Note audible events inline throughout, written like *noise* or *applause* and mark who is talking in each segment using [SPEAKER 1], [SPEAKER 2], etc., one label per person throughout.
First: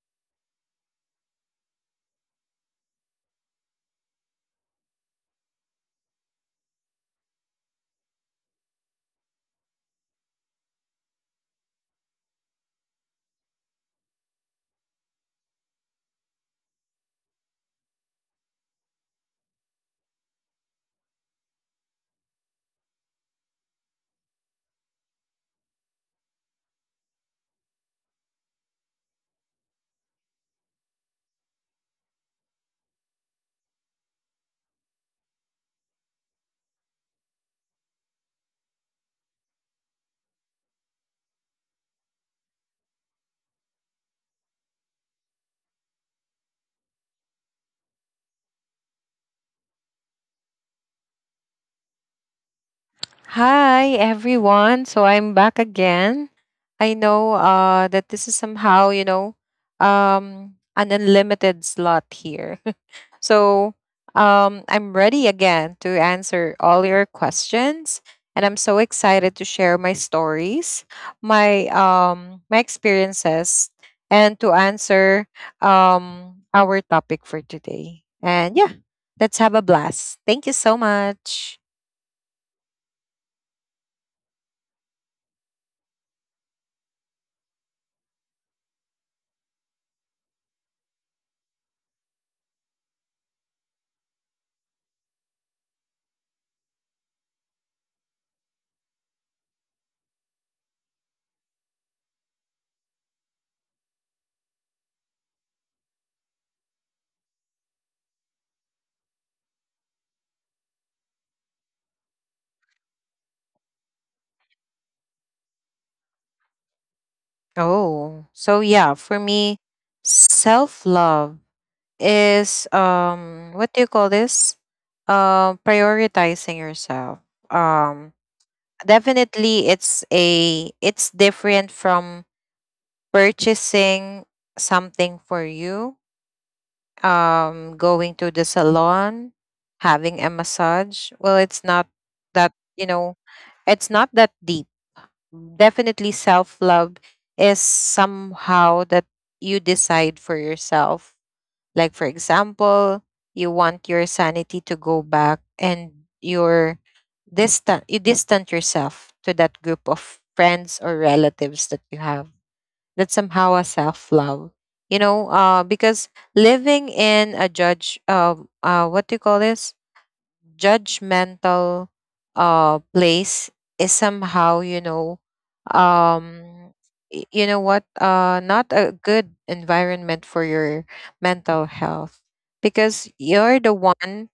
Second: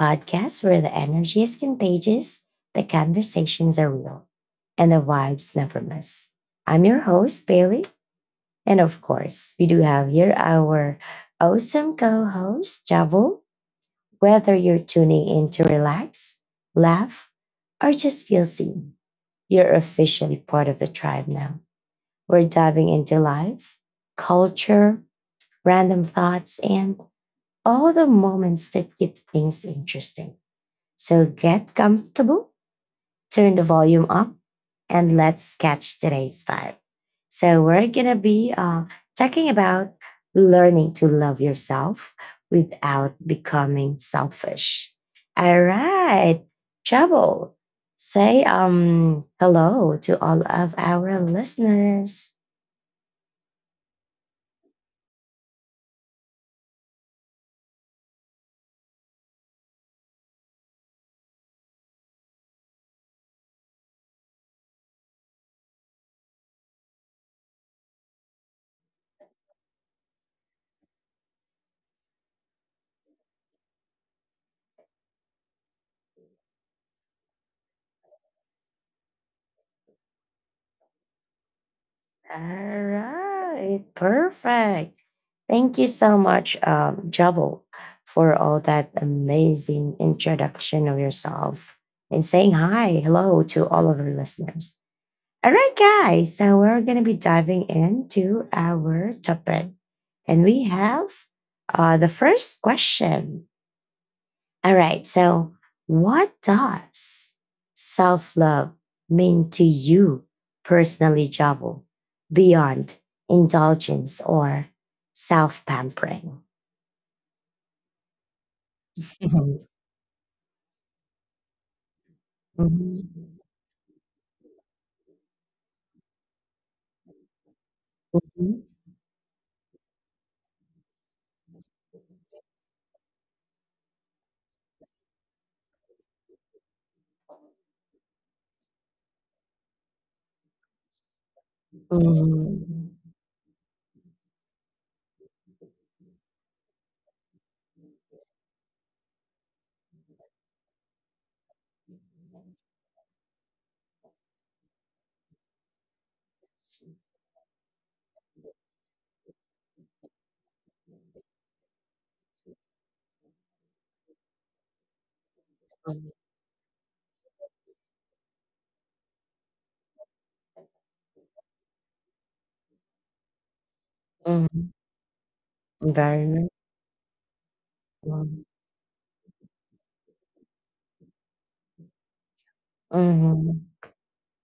[SPEAKER 1] podcast where the energy is contagious, the conversations are real, and the vibes never miss. I'm your host, Bailey. And of course, we do have here our awesome co host, Javo. Whether you're tuning in to relax, laugh, or just feel seen, you're officially part of the tribe now. We're diving into life, culture, random thoughts, and all the moments that keep things interesting. So get comfortable, turn the volume up, and let's catch today's vibe. So we're gonna be talking about learning to love yourself without becoming selfish. All right, trouble, say hello to all of our listeners.
[SPEAKER 2] Hi, everyone. So I'm back again. I know that this is somehow, an unlimited slot here. *laughs* So I'm ready again to answer all your questions. And I'm so excited to share my stories, my my experiences, and to answer our topic for today. And yeah, let's have a blast. Thank you so much.
[SPEAKER 1] All right, perfect. Thank you so much, Javel, for all that amazing introduction of yourself and saying hi, hello to all of our listeners. All right, guys, so we're going to be diving into our topic. And we have the first question. All right, so what does self love mean to you personally, Javel, beyond indulgence or self pampering?
[SPEAKER 2] Oh, so yeah, for me,
[SPEAKER 1] Mhm.
[SPEAKER 2] self love is
[SPEAKER 1] Mhm.
[SPEAKER 2] what do you call this? Prioritizing yourself. Um
[SPEAKER 1] Mhm.
[SPEAKER 2] Definitely it's different from purchasing something for you. Um, going to the salon, having a massage. Well, it's not that,
[SPEAKER 1] Mhm.
[SPEAKER 2] you know, it's not that deep. Definitely self love is somehow that you decide for yourself. Like, for example, you want your sanity to go back and you're distant, you distant yourself to that group of friends or relatives that you have. That's somehow a self love, you know,
[SPEAKER 1] Mhm.
[SPEAKER 2] because living in a judge, what do you call this? Judgmental place is
[SPEAKER 1] Mhm.
[SPEAKER 2] somehow, you know,
[SPEAKER 1] Very nice.
[SPEAKER 2] um you know what,
[SPEAKER 1] Mhm.
[SPEAKER 2] not a good environment for your mental health, because you're the one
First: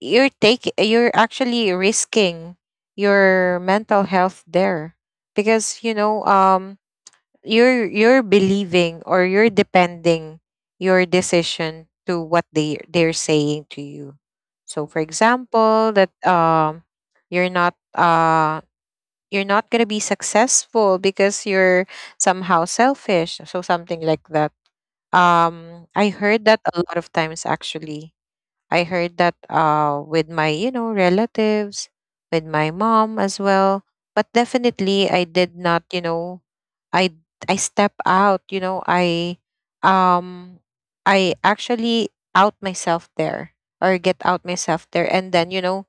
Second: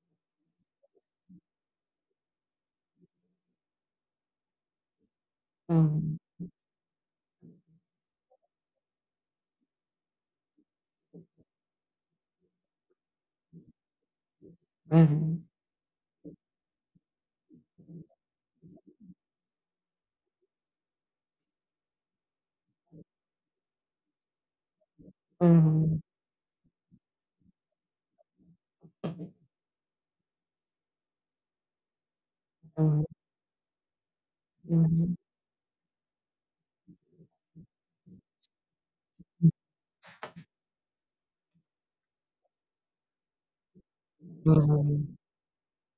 [SPEAKER 2] you're taking, you're actually risking your mental health there,
[SPEAKER 1] Mhm.
[SPEAKER 2] because you
[SPEAKER 1] Mhm.
[SPEAKER 2] know, you're believing or you're depending your decision to what they're saying to you. So for
[SPEAKER 1] Mhm.
[SPEAKER 2] example that, you're not uh you're not going to be successful because you're somehow selfish, so something like that.
[SPEAKER 1] Mhm.
[SPEAKER 2] I heard that a lot of times, actually. I heard that, with my, you know, relatives, with my
[SPEAKER 1] Mhm.
[SPEAKER 2] mom as well. But
[SPEAKER 1] Mhm.
[SPEAKER 2] definitely, I did not, you know, I I step out. You know, um I actually out myself there or get out myself
[SPEAKER 1] Mhm.
[SPEAKER 2] there, and then you know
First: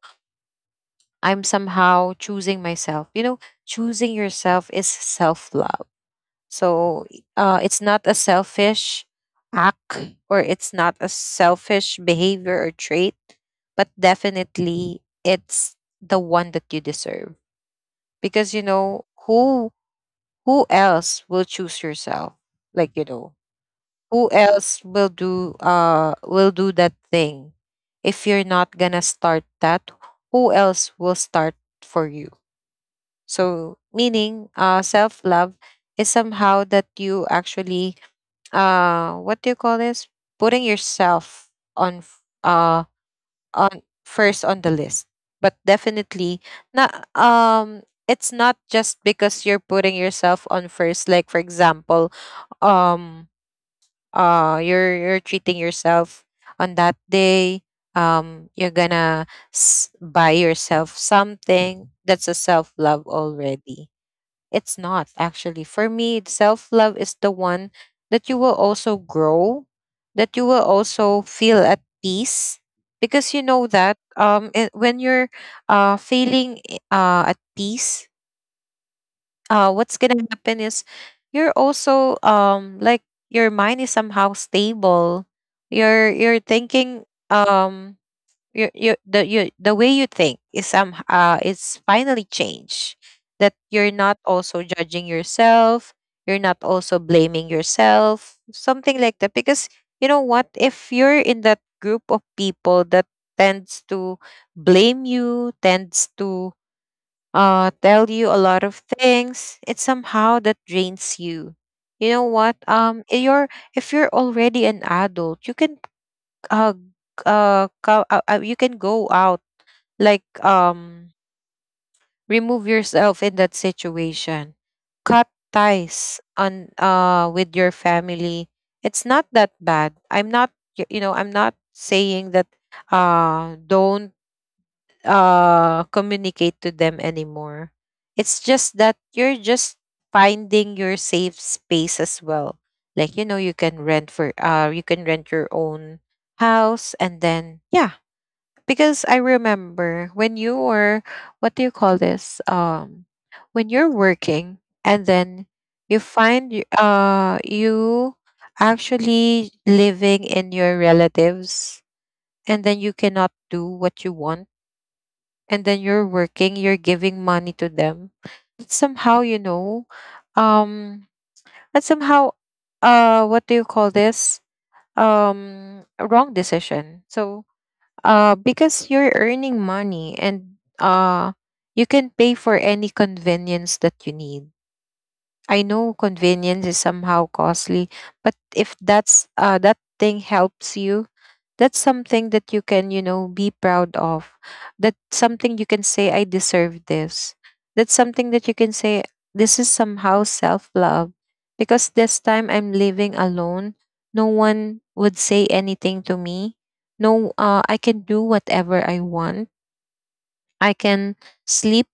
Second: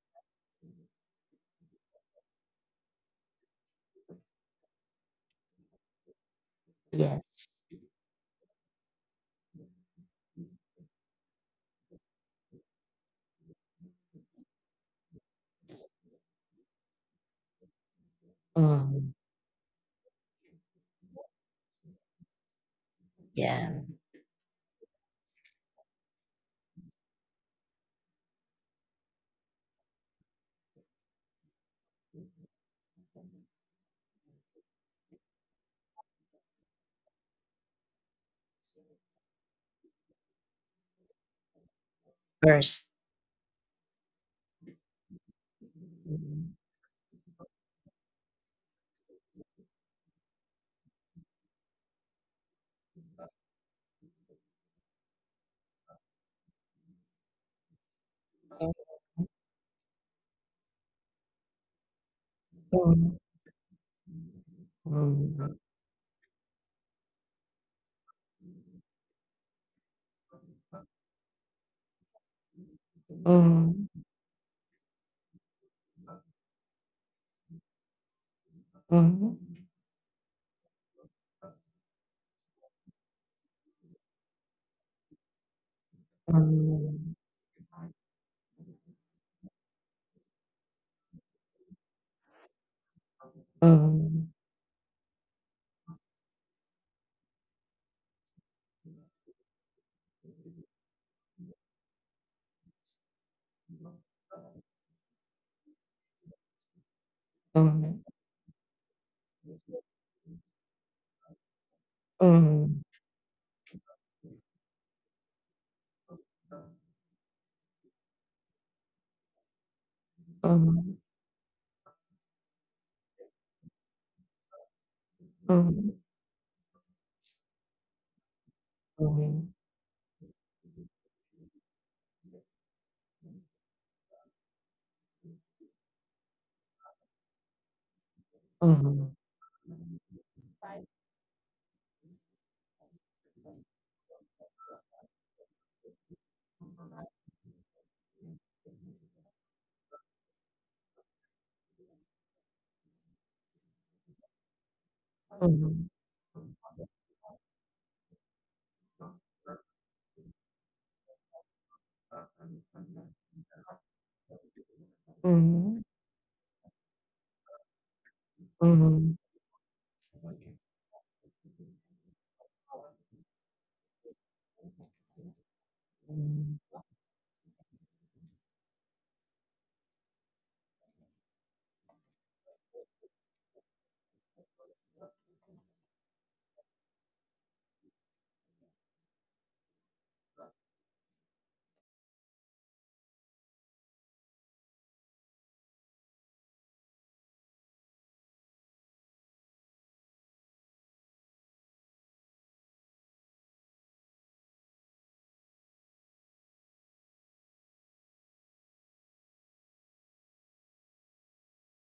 [SPEAKER 2] I'm somehow choosing myself. You know, choosing yourself is self love. So
[SPEAKER 1] Yes.
[SPEAKER 2] it's not a selfish act, or it's not a selfish behavior or trait, but definitely it's the one that you deserve. Because you know,
[SPEAKER 1] Mhm.
[SPEAKER 2] who else will choose yourself? Like you know,
[SPEAKER 1] Yeah.
[SPEAKER 2] who else will do that thing? If you're not gonna start that, who else will start for you? So meaning self love is somehow that you actually what do you call this, putting yourself on f-
[SPEAKER 1] First.
[SPEAKER 2] uh on first on the list, but definitely
[SPEAKER 1] Mhm,
[SPEAKER 2] not it's not just because you're putting yourself on first. Like for example, um you're treating yourself on that day, you're gonna buy yourself something, that's a self love
[SPEAKER 1] mhm,
[SPEAKER 2] already. It's not,
[SPEAKER 1] mhm.
[SPEAKER 2] actually. For me, self love is the one that you will also grow, that you will also feel at peace because you know
[SPEAKER 1] Mhm.
[SPEAKER 2] that it, when you're feeling at peace, what's going to happen is you're also like your mind is somehow stable. You're
[SPEAKER 1] Mhm.
[SPEAKER 2] thinking,
[SPEAKER 1] Mhm.
[SPEAKER 2] um your the you the way you think is some is finally changed, that you're not
[SPEAKER 1] Mhm.
[SPEAKER 2] also judging yourself, you're not also blaming yourself, something like that. Because you know what, if you're in that group of people that tends to blame you, tends to
[SPEAKER 1] Mhm.
[SPEAKER 2] tell you a lot of things, it somehow that drains you. You know what,
[SPEAKER 1] Mhm.
[SPEAKER 2] you're, if you're already an adult, you can uh g- you can go out, like,
[SPEAKER 1] Mhm.
[SPEAKER 2] remove yourself in that situation, cut
[SPEAKER 1] Mhm.
[SPEAKER 2] ties on with your family. It's not
[SPEAKER 1] Mhm.
[SPEAKER 2] that bad, I'm not y- you know, I'm not saying that don't communicate to them anymore. It's just that you're just finding your safe space as well. Like you know, you can rent your own house, and then yeah. Because I remember when you were, what do you call this, when you're working, and then
[SPEAKER 1] Mhm.
[SPEAKER 2] you actually living in your relatives, and then you cannot do what you want, and then
[SPEAKER 1] Mhm.
[SPEAKER 2] you're working, you're giving money to them. That's
[SPEAKER 1] Mhm.
[SPEAKER 2] somehow,
[SPEAKER 1] Mhm.
[SPEAKER 2] you know, um that's somehow what do you call this, a wrong
[SPEAKER 1] Mhm.
[SPEAKER 2] decision. So because you're earning money and, you can pay for any convenience that you need. I know convenience is somehow costly, but if that's, that thing helps you, that's something that you can, you know, be proud of. That's something you can say, I deserve this. That's something that you can say, this is somehow self love. Because this time I'm living alone, no one would say anything to me. No, I can do whatever I want. I can sleep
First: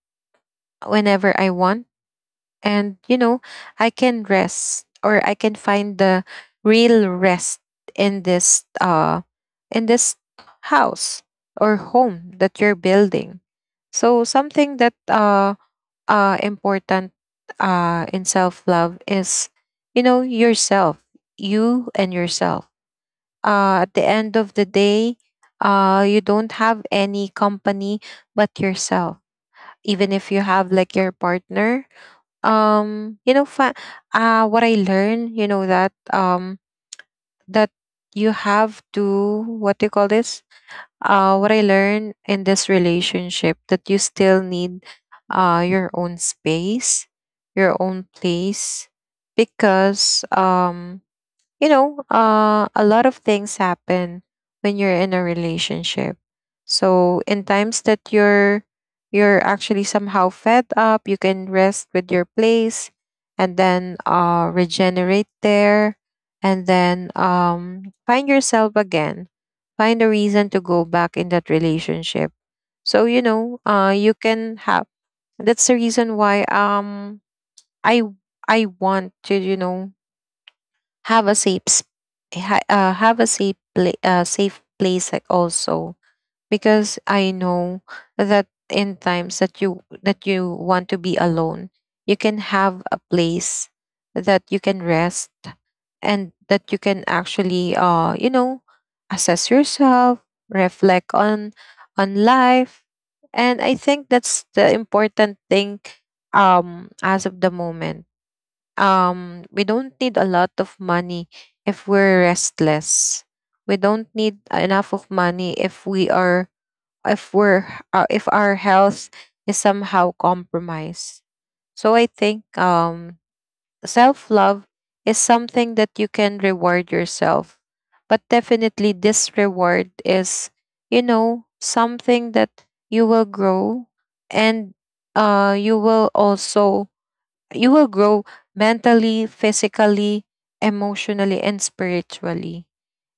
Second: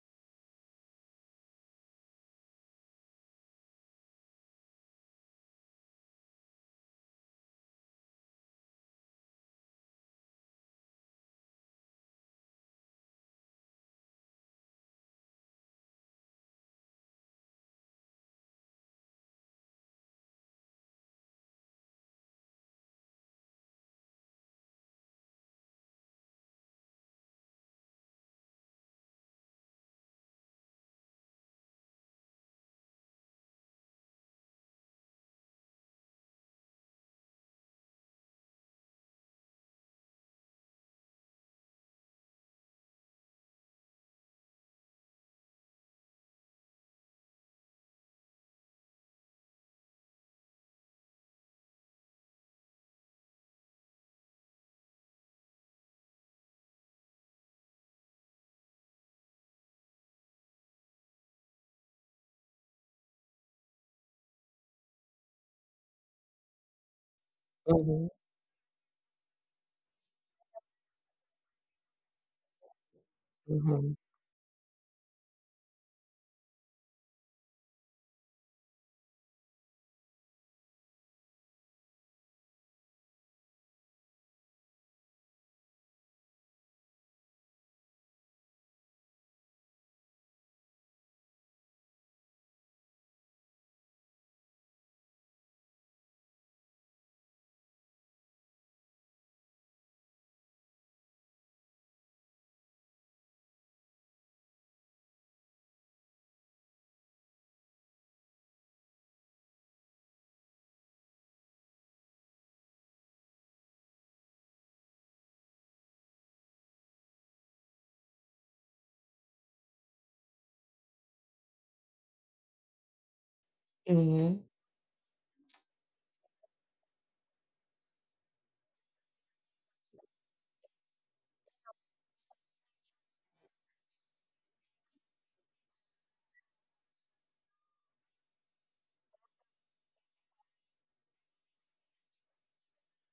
[SPEAKER 2] whenever I want, and you know I can rest, or I can find the real rest in this in this house or home that you're building. So something that important in self love is, you know, yourself, you and yourself. At the end of the day, you don't have any company but yourself, even if you have like your partner. You know, what I learned, you know, that that you have to, what do you call this, what I learned in this relationship, that you still need your own space, your own place. Because you know, a lot of things happen when you're in a relationship. So in times that you're actually somehow fed up, you can rest with your place and then, regenerate there, and then
[SPEAKER 1] Mhm.
[SPEAKER 2] find yourself again. Find a reason to go back in that relationship. So you know,
[SPEAKER 1] Mhm.
[SPEAKER 2] you can have. That's the reason why I I want to, you know, have a safe have a safe safe place, like, also because I know that in times that you want to be alone, you can have a place that you can rest, and that you can actually, you know, assess yourself, reflect on life. And I think that's the important thing. As of the moment, we don't need a lot of money if we're restless. We don't need enough of money if we are, if our health is somehow compromised. So I think self
[SPEAKER 1] Mhm.
[SPEAKER 2] love is something that you can reward yourself, but definitely this reward is, you know, something that you will grow, and you will also, you will grow mentally, physically, emotionally, and spiritually.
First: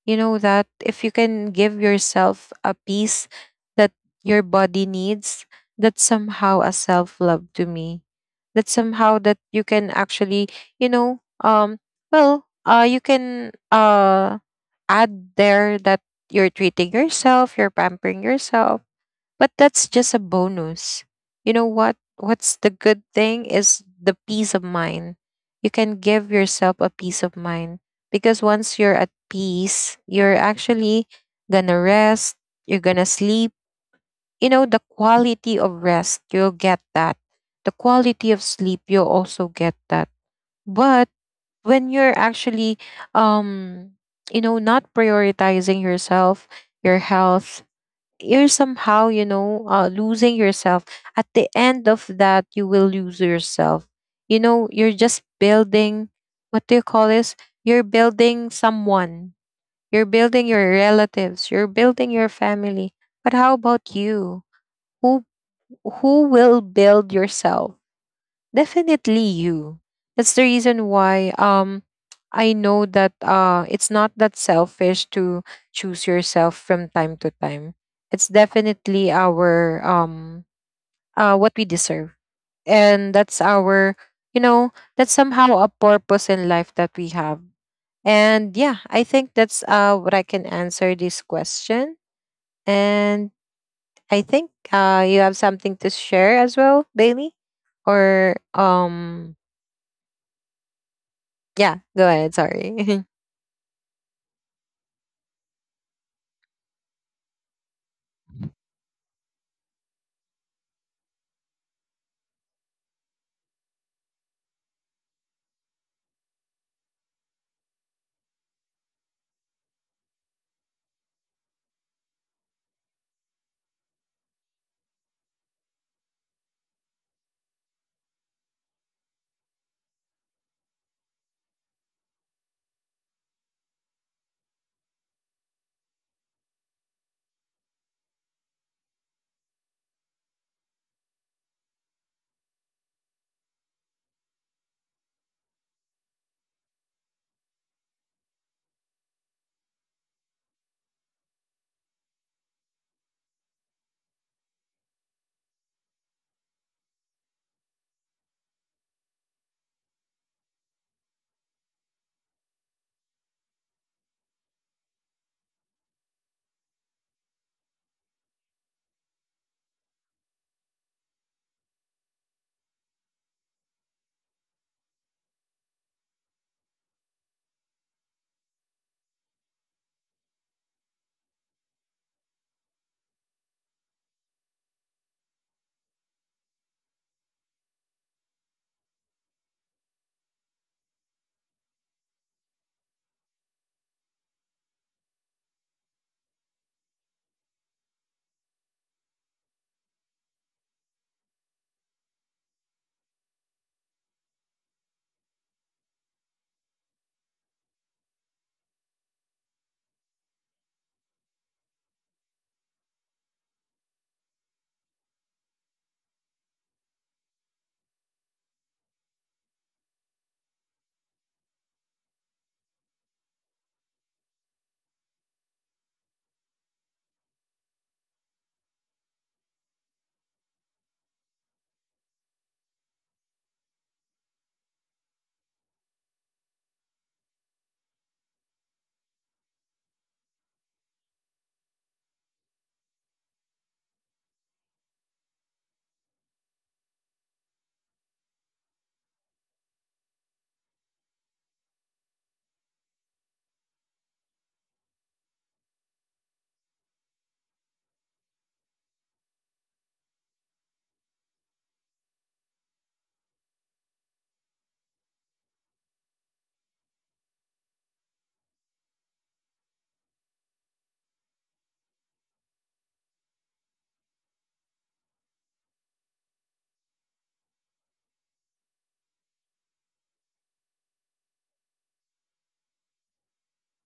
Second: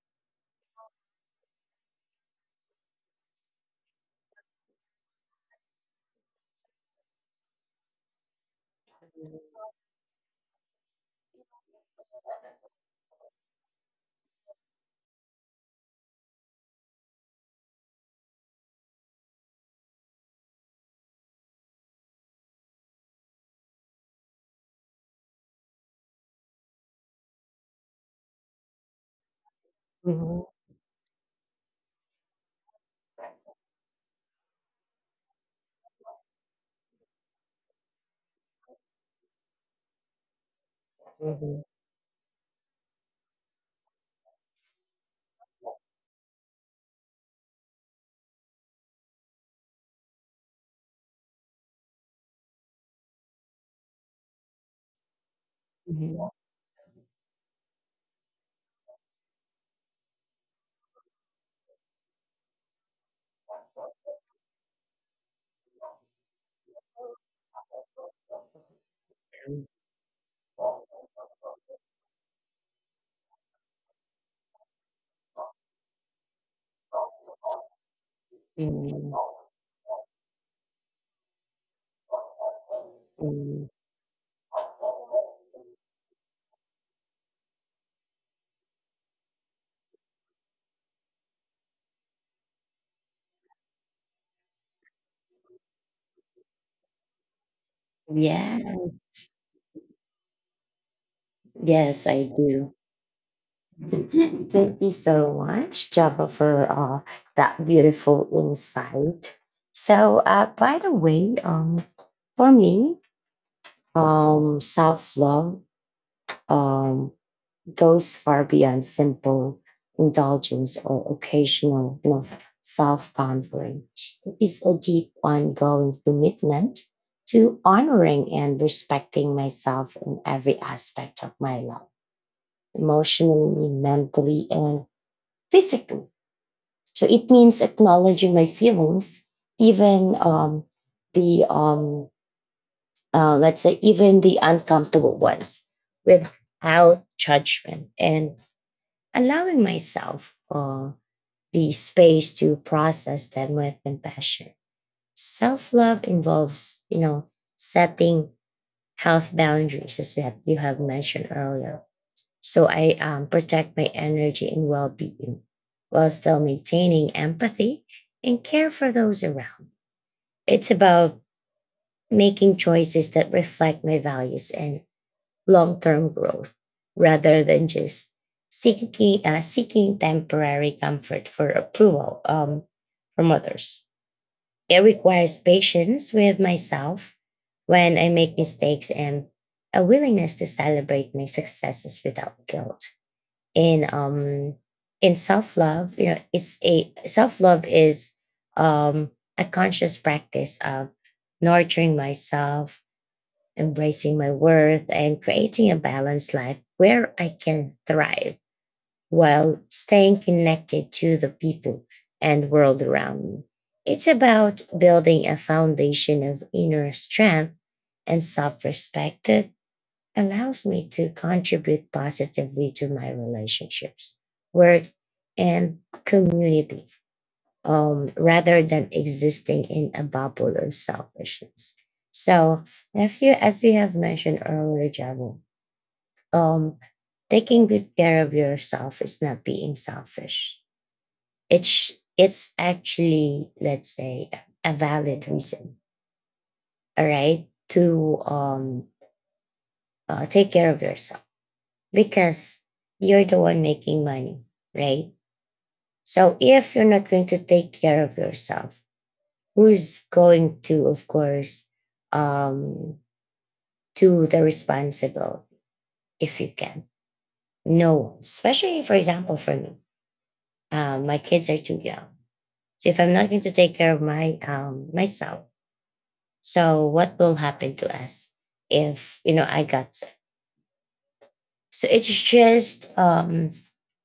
[SPEAKER 2] You know that if you can give yourself a peace that your body needs, that's somehow a self love to me. That somehow that you can actually, you know, um, well, you can add there that you're treating yourself, you're pampering yourself, but that's just a bonus. You know what? What's the good thing is the peace of mind. You can give yourself a peace of mind, because once you're at peace,
[SPEAKER 1] Mhm.
[SPEAKER 2] you're actually gonna rest, you're gonna sleep. You know, the quality of rest, you'll get that. The quality of sleep, you'll also get that. But
[SPEAKER 1] Mhm.
[SPEAKER 2] when you're actually um you know not prioritizing yourself, your health, you're somehow, you know, losing yourself. At the end of that, you will lose yourself. You know, you're just building,
[SPEAKER 1] Mhm.
[SPEAKER 2] what do you call this, you're building someone, you're building your relatives, you're building your family, but how about you? who who will build yourself? Definitely you. That's the reason why I know that it's not that selfish to choose yourself from time to time. It's definitely
[SPEAKER 1] Mhm.
[SPEAKER 2] our what we deserve. And that's
[SPEAKER 1] Mhm.
[SPEAKER 2] our, you know, that's somehow a purpose in life that we have. And yeah, I think that's what I can answer this question. And I think you have something to share as well, Bailey, or
[SPEAKER 1] Yes.
[SPEAKER 2] yeah,
[SPEAKER 1] Yes,
[SPEAKER 2] go
[SPEAKER 1] I
[SPEAKER 2] ahead.
[SPEAKER 1] do.
[SPEAKER 2] Sorry. *laughs*
[SPEAKER 1] *laughs* Thank you so much, Java, for that beautiful insight. So, uh, by the way, um, for me, self love um. goes far beyond simple indulgence or occasional, you know, self pampering. It is a deep, ongoing commitment to honoring and respecting myself in every aspect of my life, emotionally, mentally, and physically. So it means acknowledging my feelings, even the let's say even the uncomfortable ones, without judgment and allowing myself the space to process them with compassion. Self love involves, you know, setting health boundaries, as you have mentioned earlier. So I protect my energy and well being while still maintaining empathy and care for those around. It's about making choices that reflect my values and long term growth rather than just seeking temporary comfort for approval from others. It requires patience with myself when I make mistakes and a willingness to celebrate my successes without guilt. In um in self love, you know, it's a self love is um a conscious practice of nurturing myself, embracing my worth, and creating a balanced life where I can thrive while staying connected to the people and world around me. It's about building a foundation of inner strength and self respect that allows me to contribute positively to my relationships, work, and community, rather than existing in a bubble of selfishness. So, if you, as we have mentioned earlier, Jamu, um, taking good care of yourself is not being selfish. It's actually, let's say, a valid reason, all right, to take care of yourself, because you're the one making money, right? So if you're not going to take care of yourself, who's going to, of course, um, do the responsible if you can? No one, especially for example for me. My kids are too young, so if I'm not going to take care of my myself, so what will happen to us if, you know, I got sick? So it's just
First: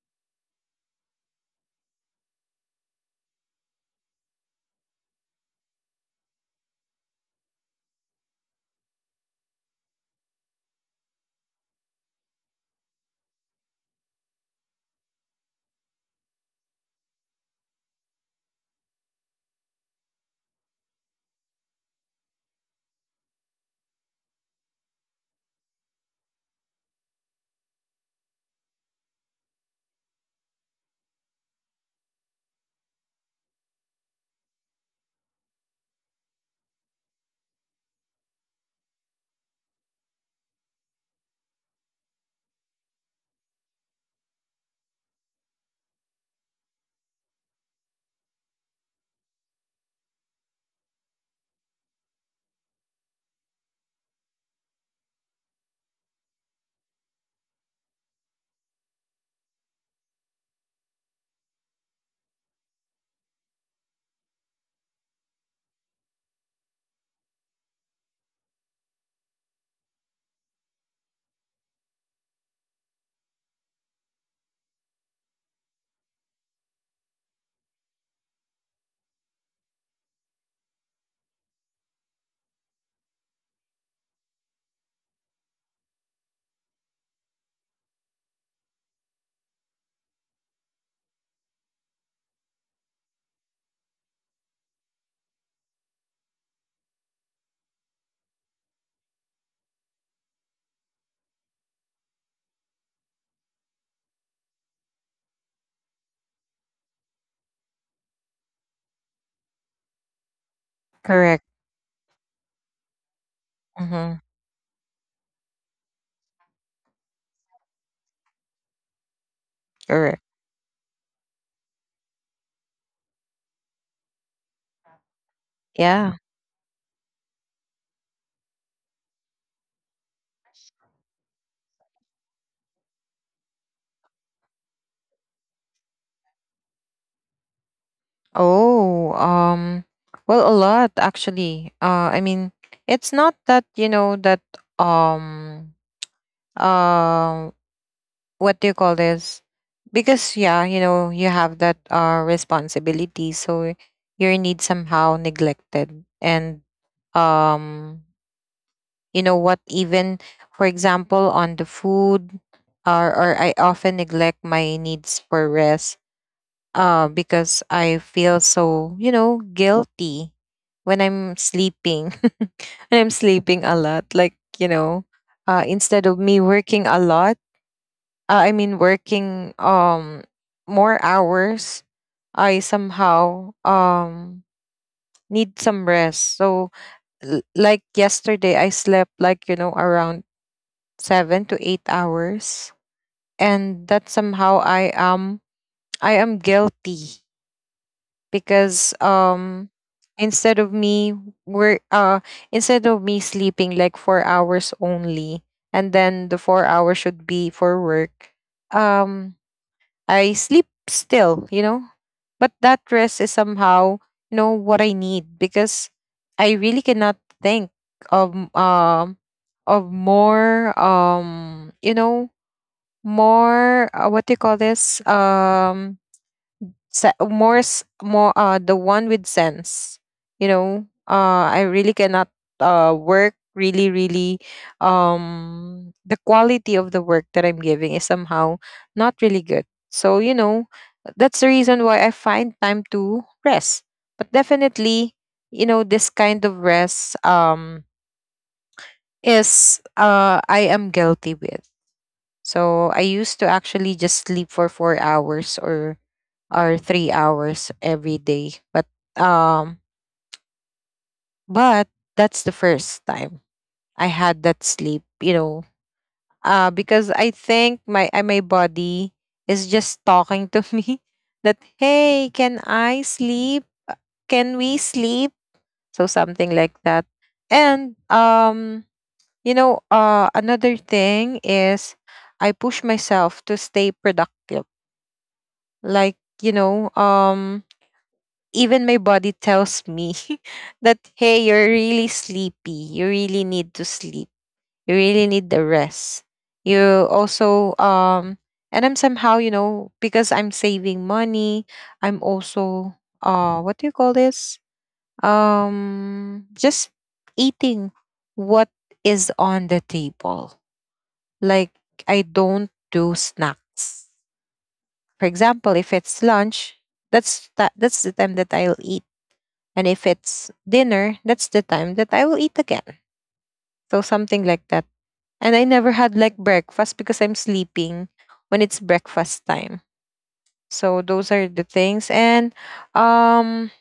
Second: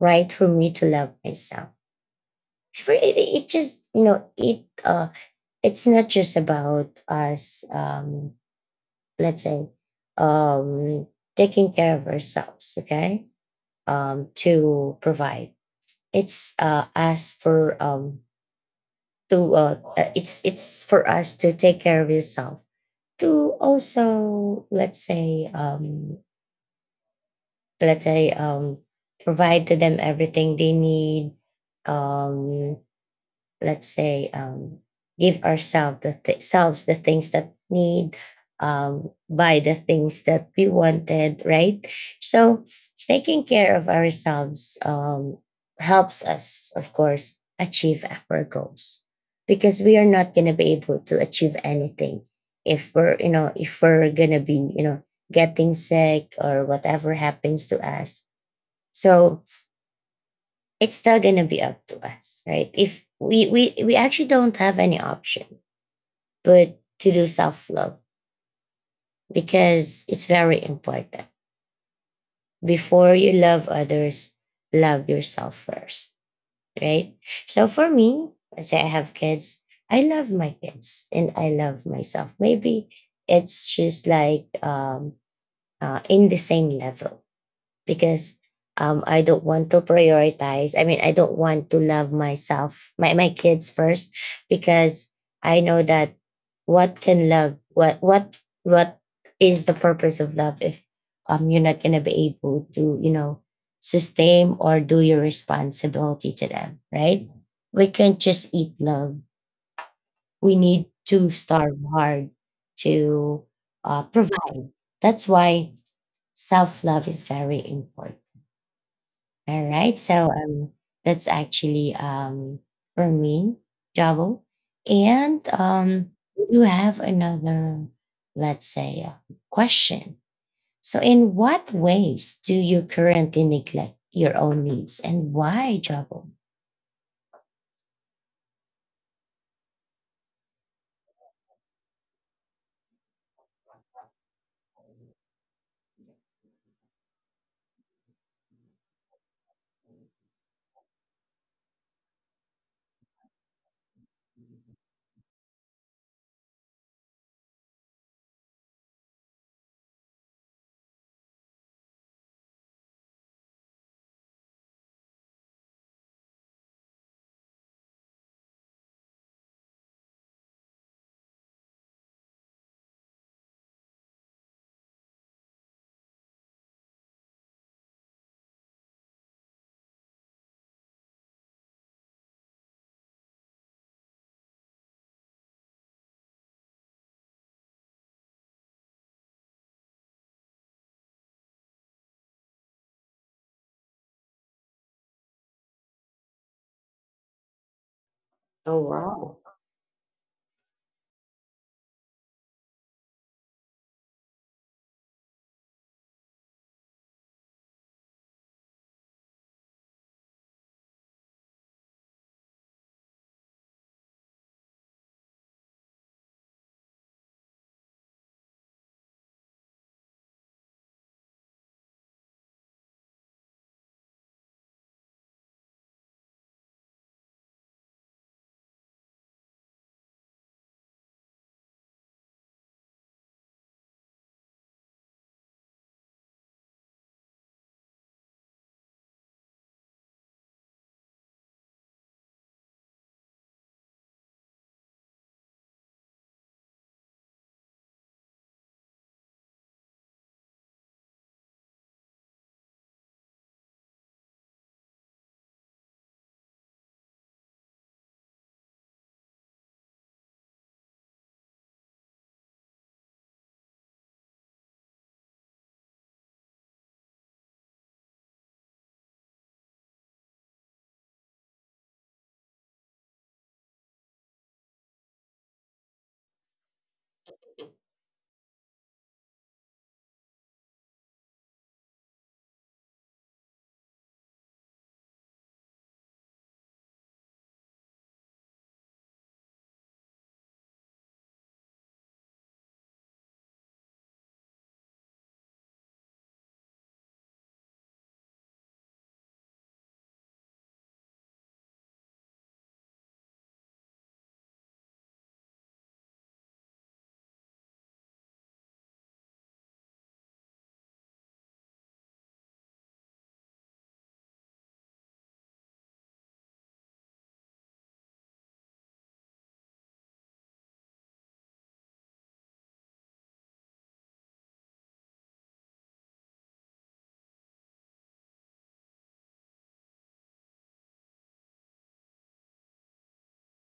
[SPEAKER 1] right for me to love myself. For it, it just, you know, it's not just about us, let's say, um, taking care of ourselves, okay, to provide. it's uh, as for um, it's for us to take care of yourself to also, let's say, provide to them everything they need, um, let's say give ourselves selves the things that need, buy the things that we wanted, right? So taking care of ourselves, helps us of course achieve our goals, because we are not going to be able to achieve anything if we're, you know, if we're going to be, you know, getting sick or whatever happens to us. So it's still gonna be up to us, right? If we actually don't have any option but to do self love, because it's very important. Before you love others, love yourself first, right? So for me, let's say I have kids, I love my kids and I love myself. Maybe it's just like, in the same level, because I don't want to prioritize. I mean, I don't want to love myself, my kids first, because I know that what can love, what is the purpose of love if you're not gonna be able to, you know, sustain or do your responsibility to them, right? We can't just eat love. We need to
[SPEAKER 2] Correct.
[SPEAKER 1] starve hard to
[SPEAKER 2] Mm-hmm.
[SPEAKER 1] provide. That's why self love is very important. All right.
[SPEAKER 2] Correct.
[SPEAKER 1] So that's actually, for me, Javo. And
[SPEAKER 2] Yeah.
[SPEAKER 1] we do have another, let's say, question. So, in what ways do you currently neglect your own needs and why, Javo?
[SPEAKER 2] Oh, well, a lot, actually. I mean, it's not that, you know, that, um, uh, what do you call this? Because, yeah, you know, you have that, responsibility. So your needs somehow neglected. And, um, you know what, even, for example, on the food, or I often neglect my needs for rest, because I feel so, you know, guilty when I'm sleeping. *laughs* And I'm sleeping a lot. Like, you know, instead of me working a lot, I mean, working more hours, I somehow need some rest. So, like yesterday, I slept like, you know, around 7 to 8 hours. And that somehow I am guilty because
[SPEAKER 1] Oh, wow.
[SPEAKER 2] instead of me work uh instead of me sleeping like 4 hours only, and then the 4 hours should be for work. um I sleep still, you know, but that rest is somehow, you know, what I need, because I really cannot think of um of more, you know, more, what do you call this, more, the one with sense, you know. I really cannot work, really, really. The quality of the work that I'm giving is somehow not really good. So, you know, that's the reason why I find time to rest. But definitely, you know, this kind of rest, is, I am guilty with. So I used to actually just sleep for 4 hours, or 3 hours every day. Um, but that's the first time I had that sleep. You know, because I think my body is just talking to *laughs* me, that hey, can I sleep? Can we sleep? So something like that. And, you know, another thing is I push myself to stay productive. Like, you know, even my body tells me *laughs* that hey, you're really sleepy, you really need to sleep, you really need the rest, you also, and I'm somehow, you know, because I'm saving money, I'm also, what do you call this, just eating what is on the table. Like, I don't do snacks. For example, if it's lunch, that's the time that I'll eat, and if it's dinner, that's the time that I will eat again. So something like that. And I never had like breakfast because I'm sleeping when it's breakfast time. So those are the things. And, um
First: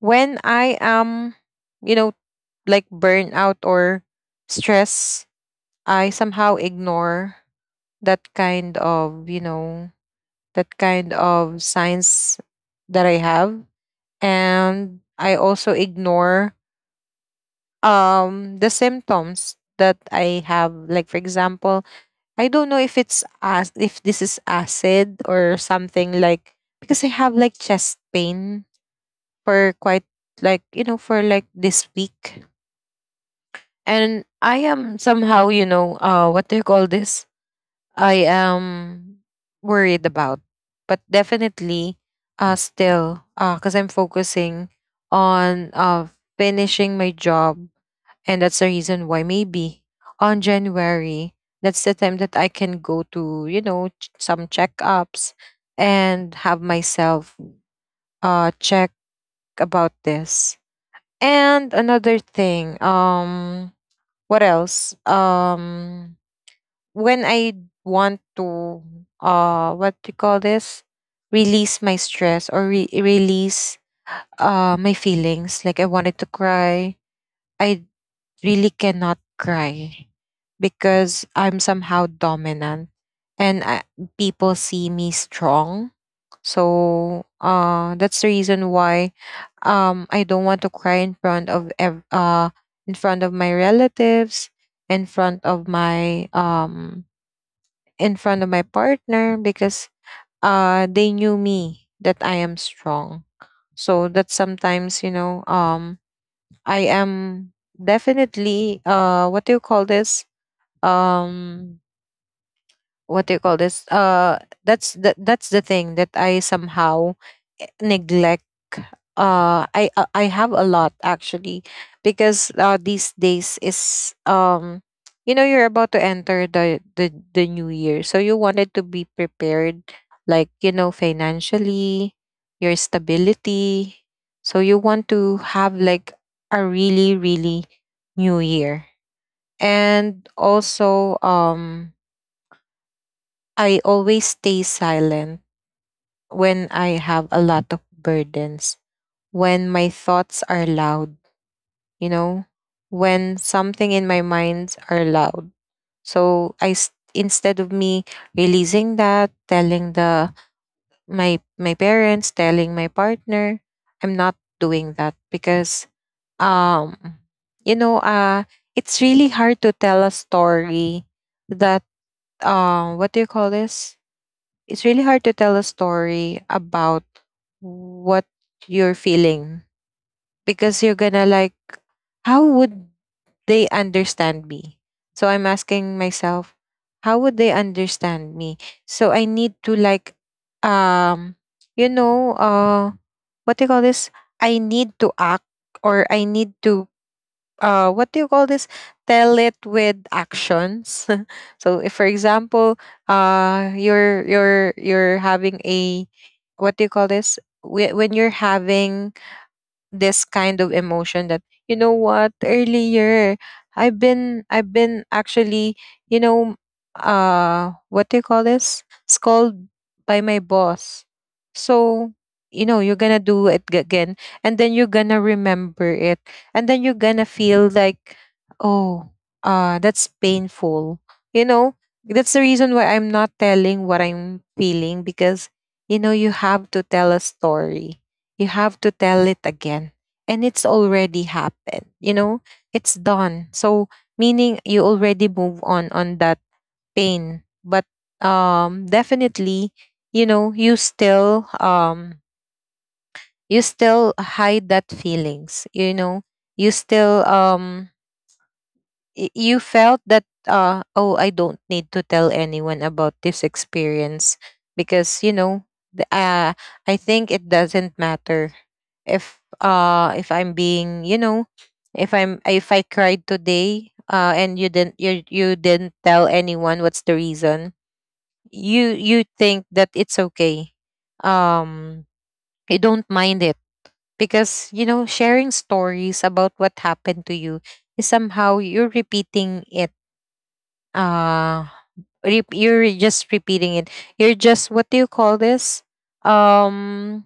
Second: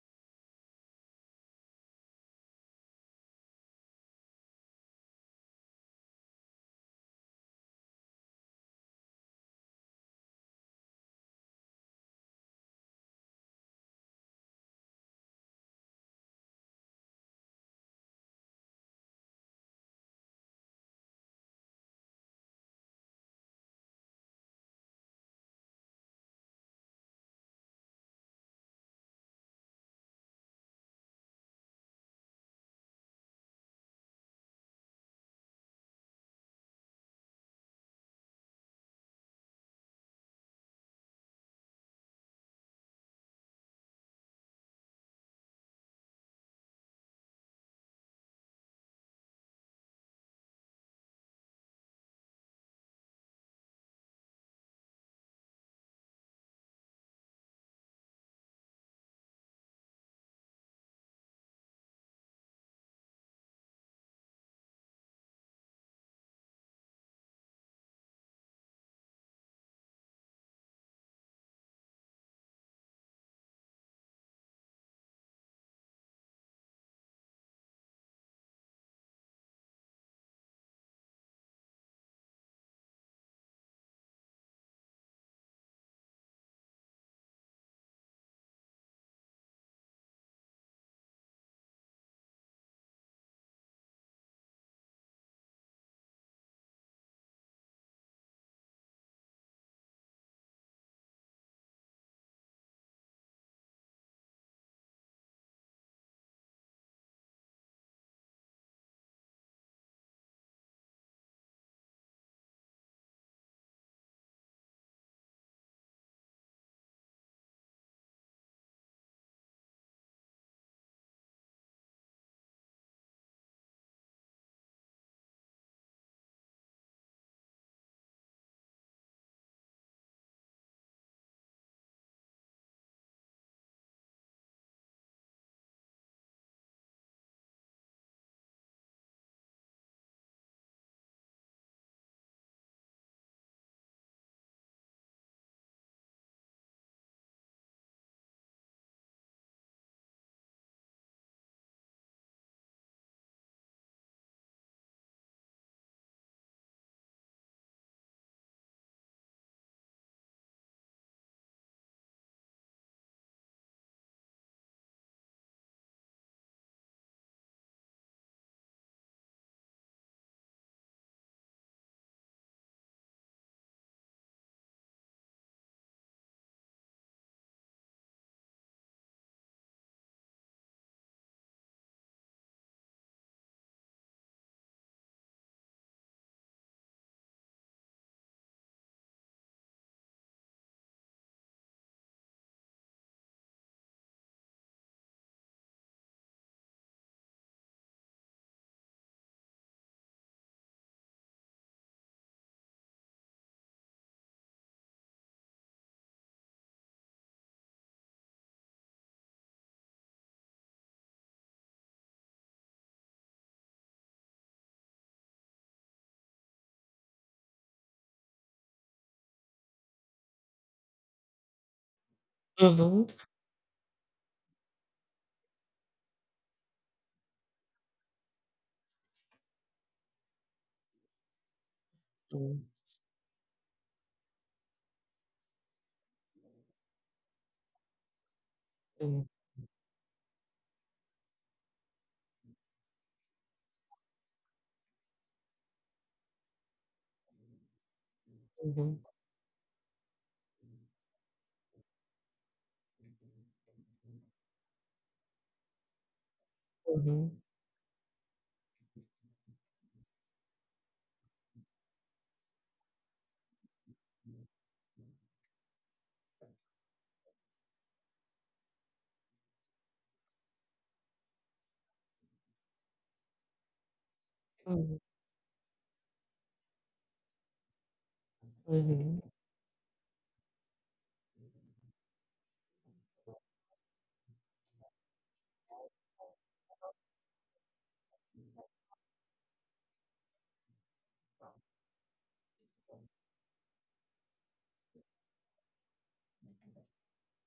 [SPEAKER 2] when I am, you know, like burnout or stress, I somehow ignore that kind of, you know, that kind of signs that I have. And I also ignore the symptoms that I have. Like for example, I don't know if it's, as if this is acid or something, like, because I have like chest pain for quite, like, you know, for like this week, and I am somehow, you know, what do you call this? I am worried about, but definitely, still, because I'm focusing on finishing my job, and that's the reason why maybe on January, that's the time that I can go to, you know, some checkups and have myself check about this. And another thing, what else? When I want to, what do you call this? Release my stress, or release, my feelings, like I wanted to cry. I really cannot cry because I'm somehow dominant, and, people see me strong. So, that's the reason why, I don't want to cry in front of in front of my relatives, in front of my partner, because, they knew me that I am strong. So that sometimes, you know, I am definitely, what do you call this? Um what do you call this, that's the thing that I somehow, neglect. I have a lot actually, because, these days is, you know, you're about to enter the new year, so you wanted to be prepared, like, you know, financially, your stability. So you want to have like a really, really new year. And also, I always stay silent when I have a lot of burdens, when my thoughts are loud, you know, when something in my mind are loud. So instead of me releasing that, telling the my my parents, telling my partner, I'm not doing that because, um you know, it's really hard to tell a story, that, what do you call this? It's really hard to tell a story about what you're feeling, because you're gonna like, how would they understand me? So I'm asking myself, how would they understand me? So I need to, like, um you know, what do you call this? I need to act, or I need to, what do you call this? Tell it with actions. *laughs* So if, for example, you're you're having a, what do you call this? When you're having this kind of emotion that, you know what, earlier I've been actually, you know, what do you call this, scolded by my boss. So, you know, you're
[SPEAKER 1] Mm-hmm.
[SPEAKER 2] gonna do it, again, and then you're gonna remember it, and then you're gonna feel like, oh, that's painful, you know. That's
[SPEAKER 1] Mm-hmm.
[SPEAKER 2] the reason why I'm not telling what I'm feeling, because, you know, you have to tell a story, you have to tell it again, and it's already happened, you know, it's done. So meaning, you already move on that pain. But,
[SPEAKER 1] Mm-hmm.
[SPEAKER 2] definitely, you know, you still, you still hide that feelings, you know, you
[SPEAKER 1] Mm-hmm.
[SPEAKER 2] still, you felt that, oh, I don't need to tell anyone about this experience, because, you know, the, uh, I think it doesn't matter if, if I'm being, you know, if I'm if I cried today, and you didn't tell anyone, what's the reason? you
[SPEAKER 1] Mm-hmm.
[SPEAKER 2] you think that it's okay. um you don't mind it, because, you know, sharing stories about what happened to you is somehow, you're repeating it. uh you're just repeating it, you're just, what do you call this? um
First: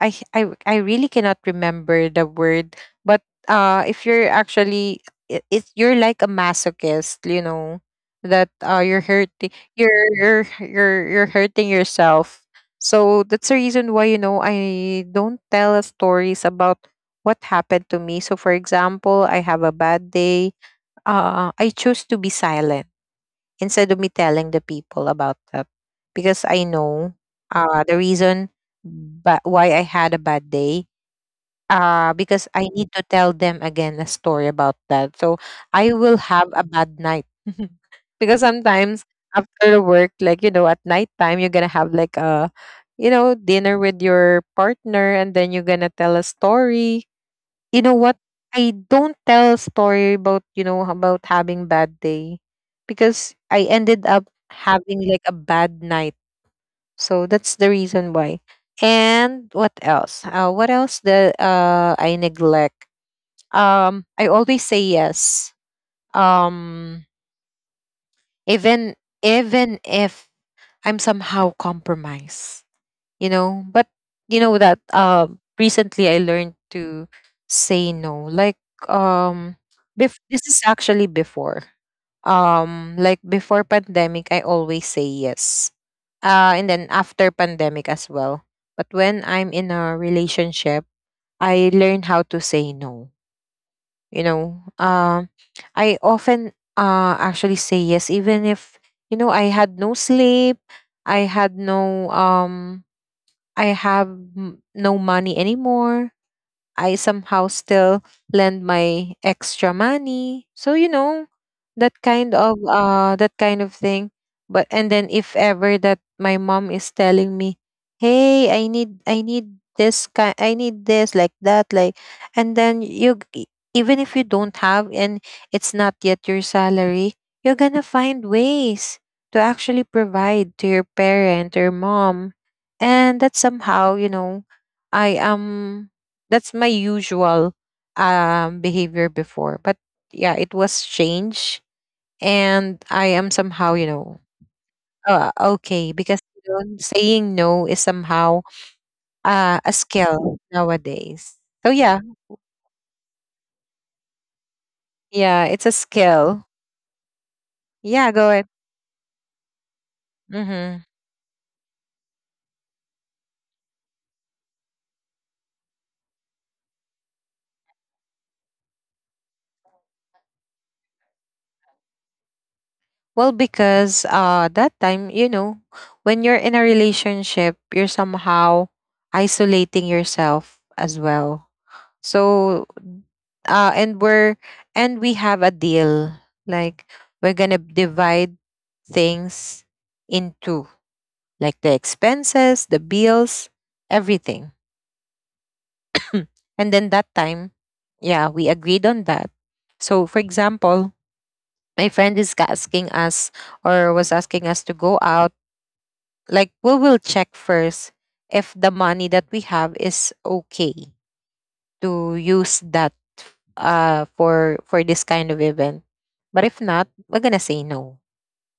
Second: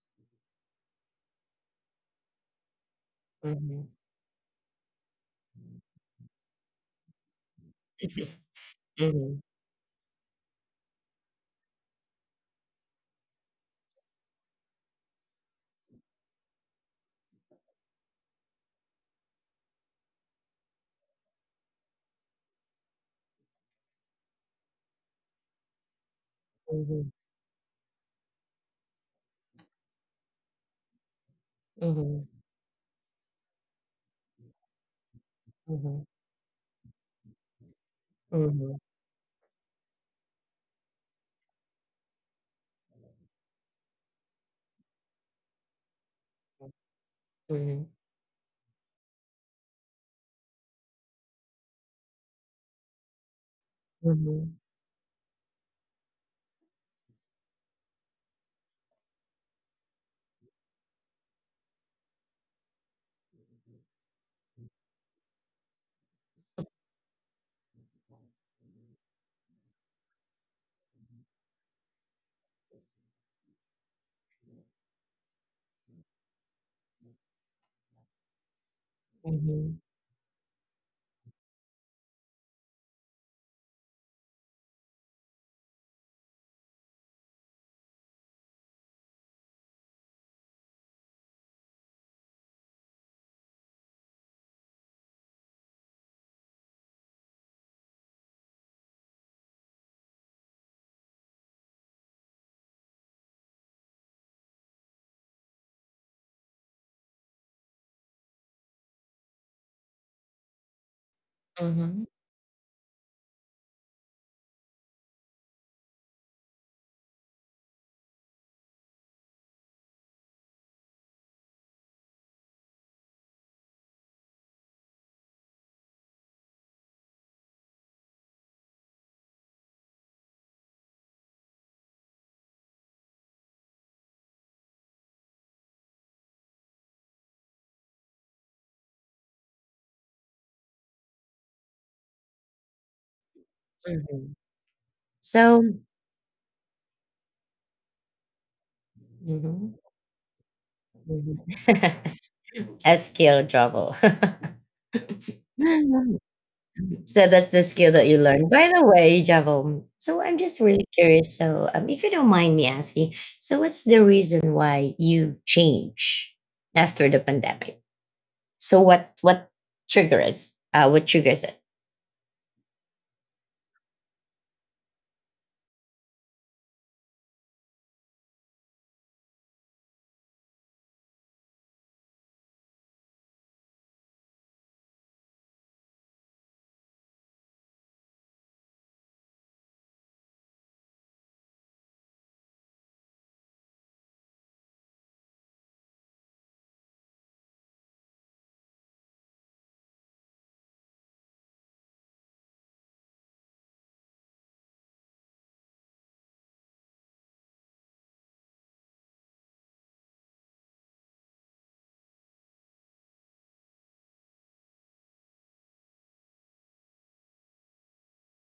[SPEAKER 2] I h- I w- I really cannot remember the word, but,
[SPEAKER 1] Mm-hmm.
[SPEAKER 2] if you're actually, I- it's you're like a masochist, you know, that,
[SPEAKER 1] Mm-hmm.
[SPEAKER 2] you're hurting yourself. So that's the reason why, you know, I don't tell stories about what happened to me. So for example, I have a bad day. I choose to be silent instead of me telling the people about that, because I
[SPEAKER 1] Mm-hmm.
[SPEAKER 2] know, the reason but, why I had a bad day,
[SPEAKER 1] Mm-hmm.
[SPEAKER 2] because I need to tell them again a story about that. So I will
[SPEAKER 1] Mm-hmm.
[SPEAKER 2] have a bad night. *laughs* Because
[SPEAKER 1] Mm-hmm.
[SPEAKER 2] sometimes after work, like, you know, at nighttime, you're gonna have like a, you know, dinner with your partner, and then you're gonna tell a story, you know what? I don't tell story about, you know, about having bad day, because I ended up
[SPEAKER 1] Mm-hmm.
[SPEAKER 2] having like a bad night. So that's the reason why. And what else? What else that, I neglect? I always say yes. Um, Even, if I'm somehow compromised. You know, but you know that, recently I learned to say no. Like, um
[SPEAKER 1] Mm-hmm.
[SPEAKER 2] this is actually before, like, before pandemic I always say yes, and then after pandemic as well. But when I'm in a relationship, I learn how to say no, you know. I often, actually say yes, even if, you know, I had no sleep, I had no, I have, no money anymore. I somehow still lend my extra money. So, you know, that
[SPEAKER 1] Mm-hmm.
[SPEAKER 2] kind of uh that kind of thing. But and then, if ever that my mom is telling me, "Hey, I need, I need this kind, I need this like that like," and then even if you don't have and it's not yet your salary, you're gonna find ways to actually provide to your parent or mom, and that somehow, you know, I am that's my usual, behavior before. But yeah, it was changed, and I am somehow, you know,
[SPEAKER 1] Mhm. So.
[SPEAKER 2] okay, because, you know, saying no is somehow, a
[SPEAKER 1] Mhm.
[SPEAKER 2] skill nowadays. So yeah,
[SPEAKER 1] Mhm. *laughs* A skill, Javo.
[SPEAKER 2] yeah, it's a
[SPEAKER 1] *laughs*
[SPEAKER 2] skill.
[SPEAKER 1] So that's the skill that
[SPEAKER 2] Yeah,
[SPEAKER 1] you
[SPEAKER 2] go ahead.
[SPEAKER 1] learned. By the way, Javo, so I'm just
[SPEAKER 2] Mm-hmm.
[SPEAKER 1] really curious. So, if you don't mind me asking, so what's the reason why you change after the pandemic? So what triggers? What triggers it?
[SPEAKER 2] Well, because that time, you know, when you're in a relationship, you're somehow isolating yourself as well. So uh and we're and we have a deal. Like, we're gonna divide things in two, like the expenses, the bills, everything. *laughs* And then that time, yeah, we agreed on that. So, for example, my friend is asking us, or was asking us, to go out. Like, we will check first if the money that we have is okay to use that, for this kind of event. But if not, we're gonna say no.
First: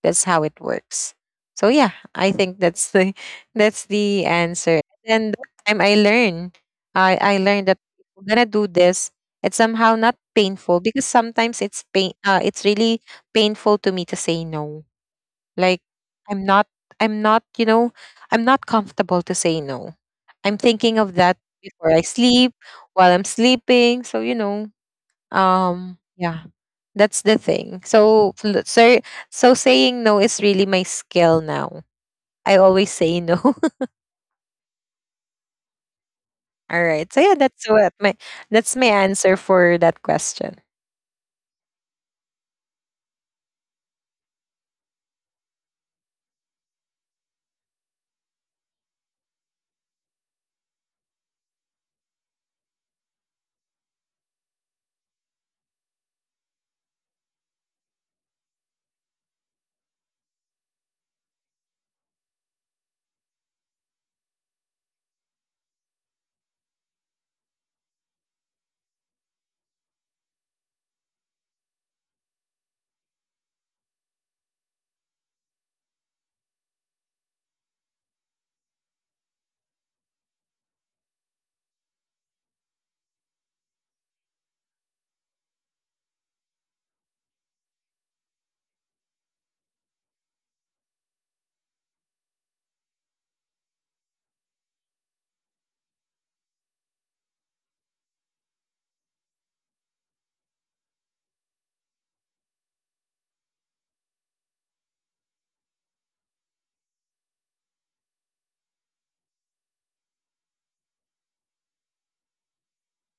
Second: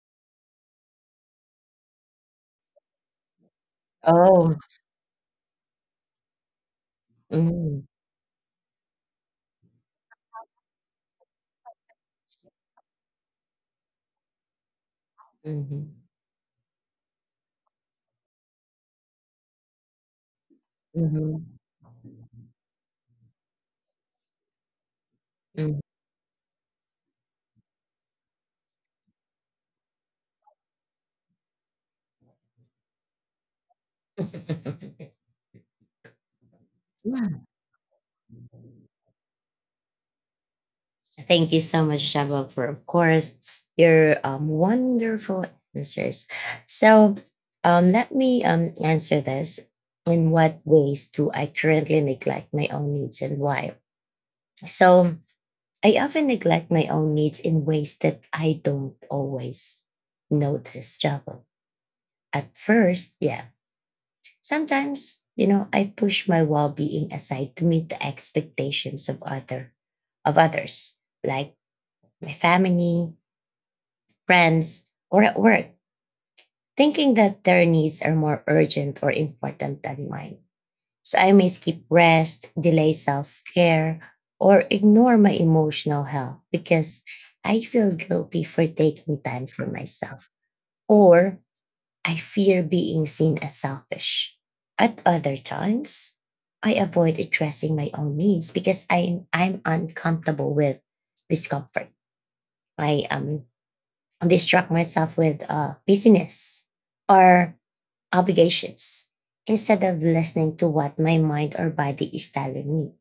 [SPEAKER 2] That's how it works. So yeah, I think that's the *laughs* that's the
[SPEAKER 1] Oh.
[SPEAKER 2] answer. And that time I learned, I learned that
[SPEAKER 1] Mm-hmm.
[SPEAKER 2] if we're gonna do this, it's somehow not painful, because sometimes it's pain. It's really painful to me to say no, like,
[SPEAKER 1] Mm-hmm.
[SPEAKER 2] I'm not, you know, I'm not comfortable to say no. I'm thinking of that before I sleep, while I'm sleeping. So, you know,
[SPEAKER 1] Mm-hmm.
[SPEAKER 2] yeah, that's the thing. So, so saying no is really my skill now. I always say no. *laughs* All right. So yeah,
[SPEAKER 1] *laughs*
[SPEAKER 2] that's what my that's my answer for that question.
[SPEAKER 1] Thank you so much, Shaba, for of course your wonderful answers. So let me answer this. In what ways do I currently neglect my own needs and why? So I often neglect my own needs in ways that I don't always notice, Java. At first, yeah. Sometimes, you know, I push my well-being aside to meet the expectations of other of others, like my family, friends, or at work, thinking that their needs are more urgent or important than mine. So I may skip rest, delay self care, or ignore my emotional health because I feel guilty for taking time for myself, or I fear being seen as selfish. At other times, I avoid addressing my own needs because I'm uncomfortable with discomfort. I am distract myself with busyness or obligations instead of listening to what my mind or body is telling me.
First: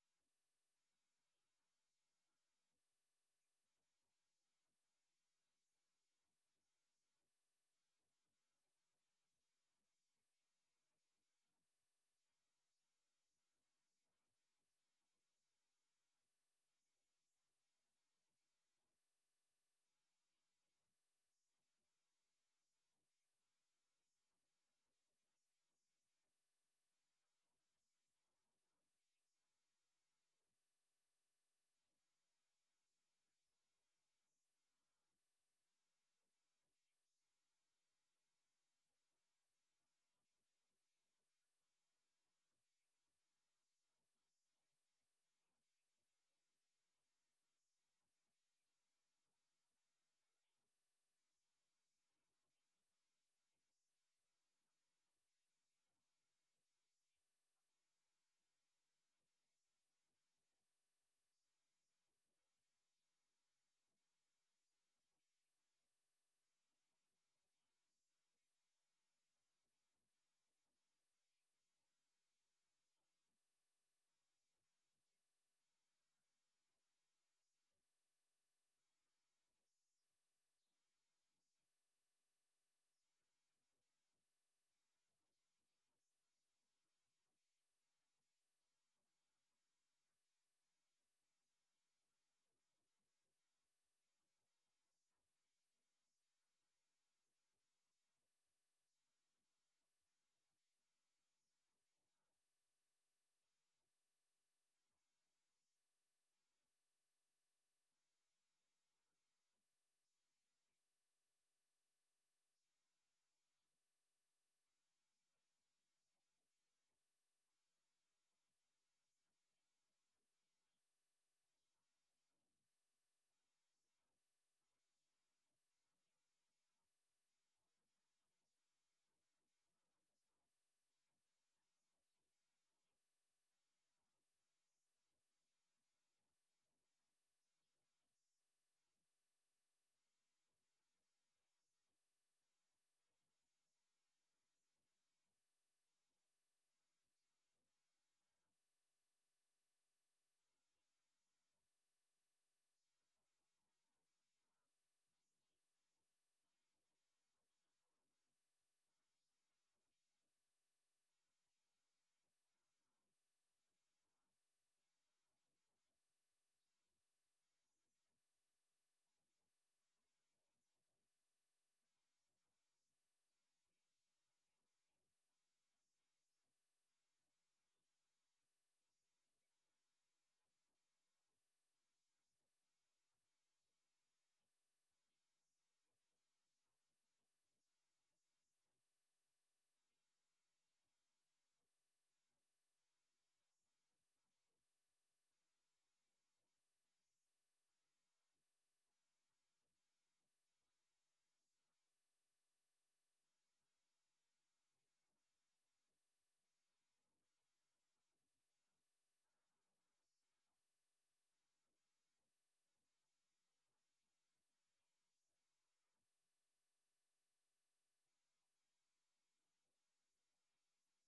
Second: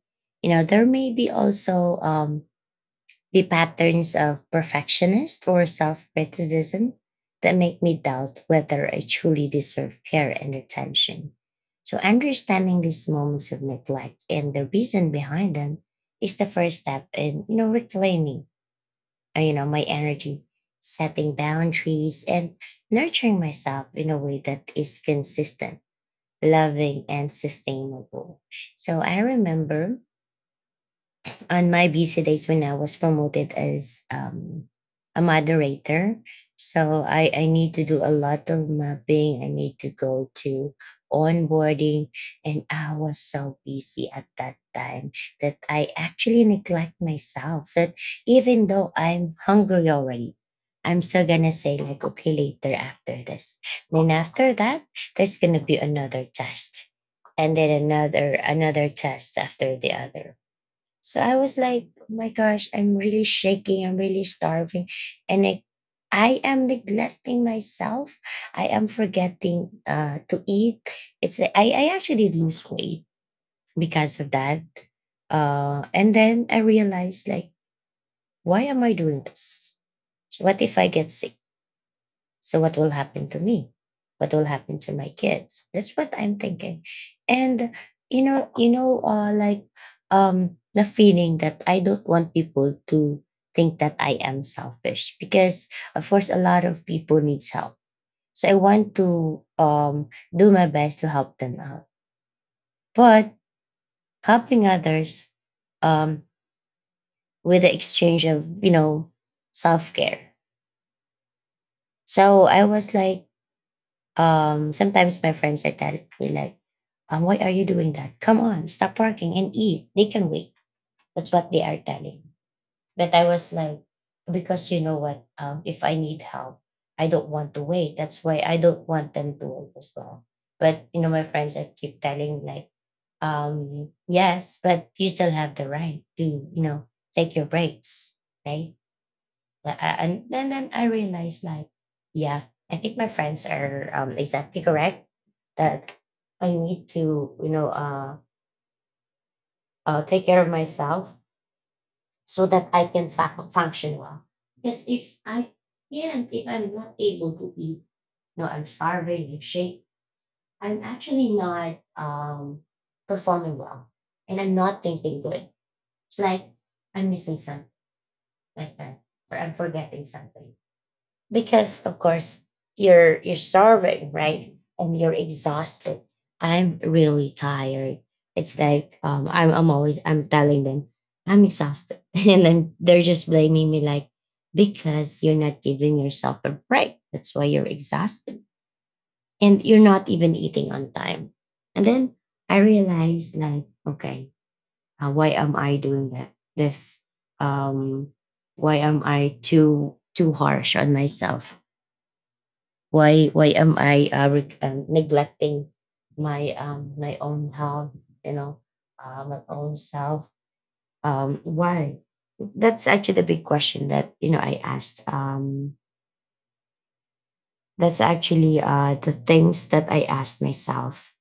[SPEAKER 1] You know, there may be also be patterns of perfectionist or self criticism that make me doubt whether I truly deserve care and attention. So, understanding these moments of neglect and the reason behind them is the first step in, you know, reclaiming, you know, my energy, setting boundaries and nurturing myself in a way that is consistent, loving and sustainable. So I remember on my busy days when I was promoted as a moderator. So I need to do a lot of mapping. I need to go to onboarding. And I was so busy at that time that I actually neglect myself. That even though I'm hungry already, I'm still gonna say like, okay, later after this. Then after that, there's gonna be another test. And then another test after the other. So I was like, oh my gosh, I'm really shaking. I'm really starving. And I am neglecting myself. I am forgetting to eat. It's like I actually lose weight because of that. And then I realized like, why am I doing this? What if I get sick? So what will happen to me? What will happen to my kids? That's what I'm thinking. And you know, the feeling that I don't want people to think that I am selfish because, of course, a lot of people needs help. So I want to do my best to help them out. But helping others, um, with the exchange of, you know, self care. So I was like, sometimes my friends are telling me like, why are you doing that? Come on, stop working and eat. They can wait. That's what they are telling. But I was like, because you know what? If I need help, I don't want to wait. That's why I don't want them to wait as well. But you know, my friends I keep telling like, yes, but you still have the right to, you know, take your breaks, right? Yeah, and then I realized like, yeah, I think my friends are, exactly correct, that I need to, you know, take care of myself so that I can function well. Because if I, yeah, if I'm not able to eat, no, I'm starving, I'm shake, I'm actually not performing well, and I'm not thinking good. It's like I'm missing something like that, or I'm forgetting something. Because of course you're starving, right, and you're exhausted. I'm really tired. It's like I'm always I'm telling them I'm exhausted *laughs* and then they're just blaming me like, because you're not giving yourself a break, that's why you're exhausted and you're not even eating on time. And then I realized like, okay, why am I doing that this um why am I too harsh on myself? Why am I neglecting my my own health, you know, my own self? Why? That's actually the big question that, you know, I asked. That's actually the things that I asked myself.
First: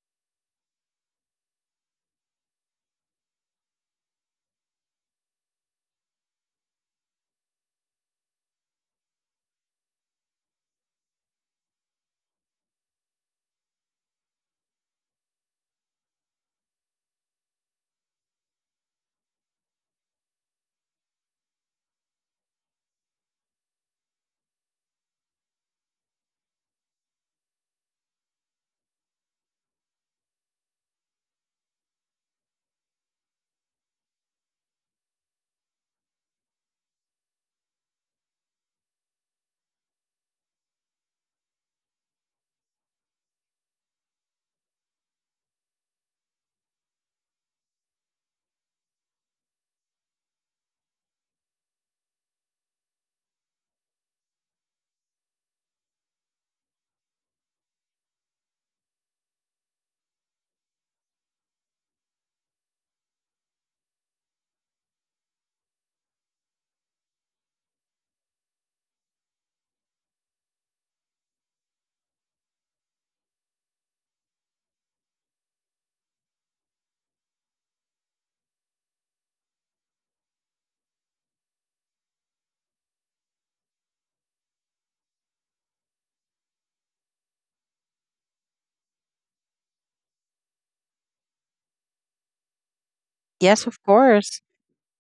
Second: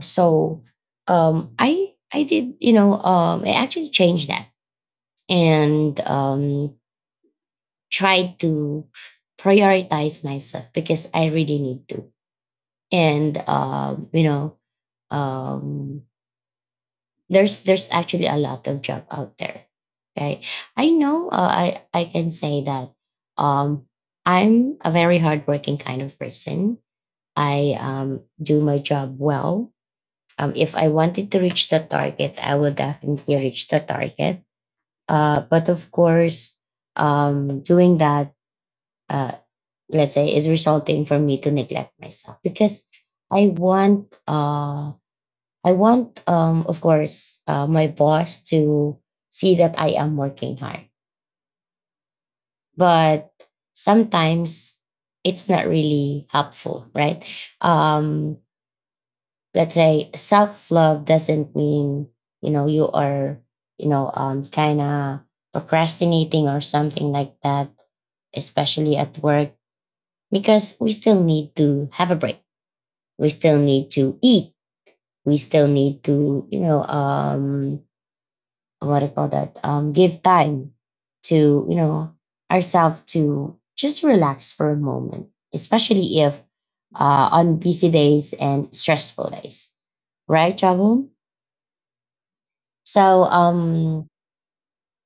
[SPEAKER 1] So, I did, you know, I actually changed that and tried to prioritize myself because I really need to. And you know, um, there's actually a lot of job out there. Okay, I know, I can say that um I'm a very hardworking kind of person. I do my job well. If I wanted to reach the target, I will definitely reach the target. But of course, doing that, uh let's say, is resulting for me to neglect myself, because I want, I want of course, my boss to see that I am working hard. But sometimes it's not really helpful, right? Um, let's say self love doesn't mean, you know, you are, you know, kind of procrastinating or something like that, especially at work, because we still need to have a break. We still need to eat. We still need to, you know, what do you call that, give time to, you know, ourselves to just relax for a moment, especially if, on busy days and stressful days, right, Javon? So
[SPEAKER 2] Yes, of course.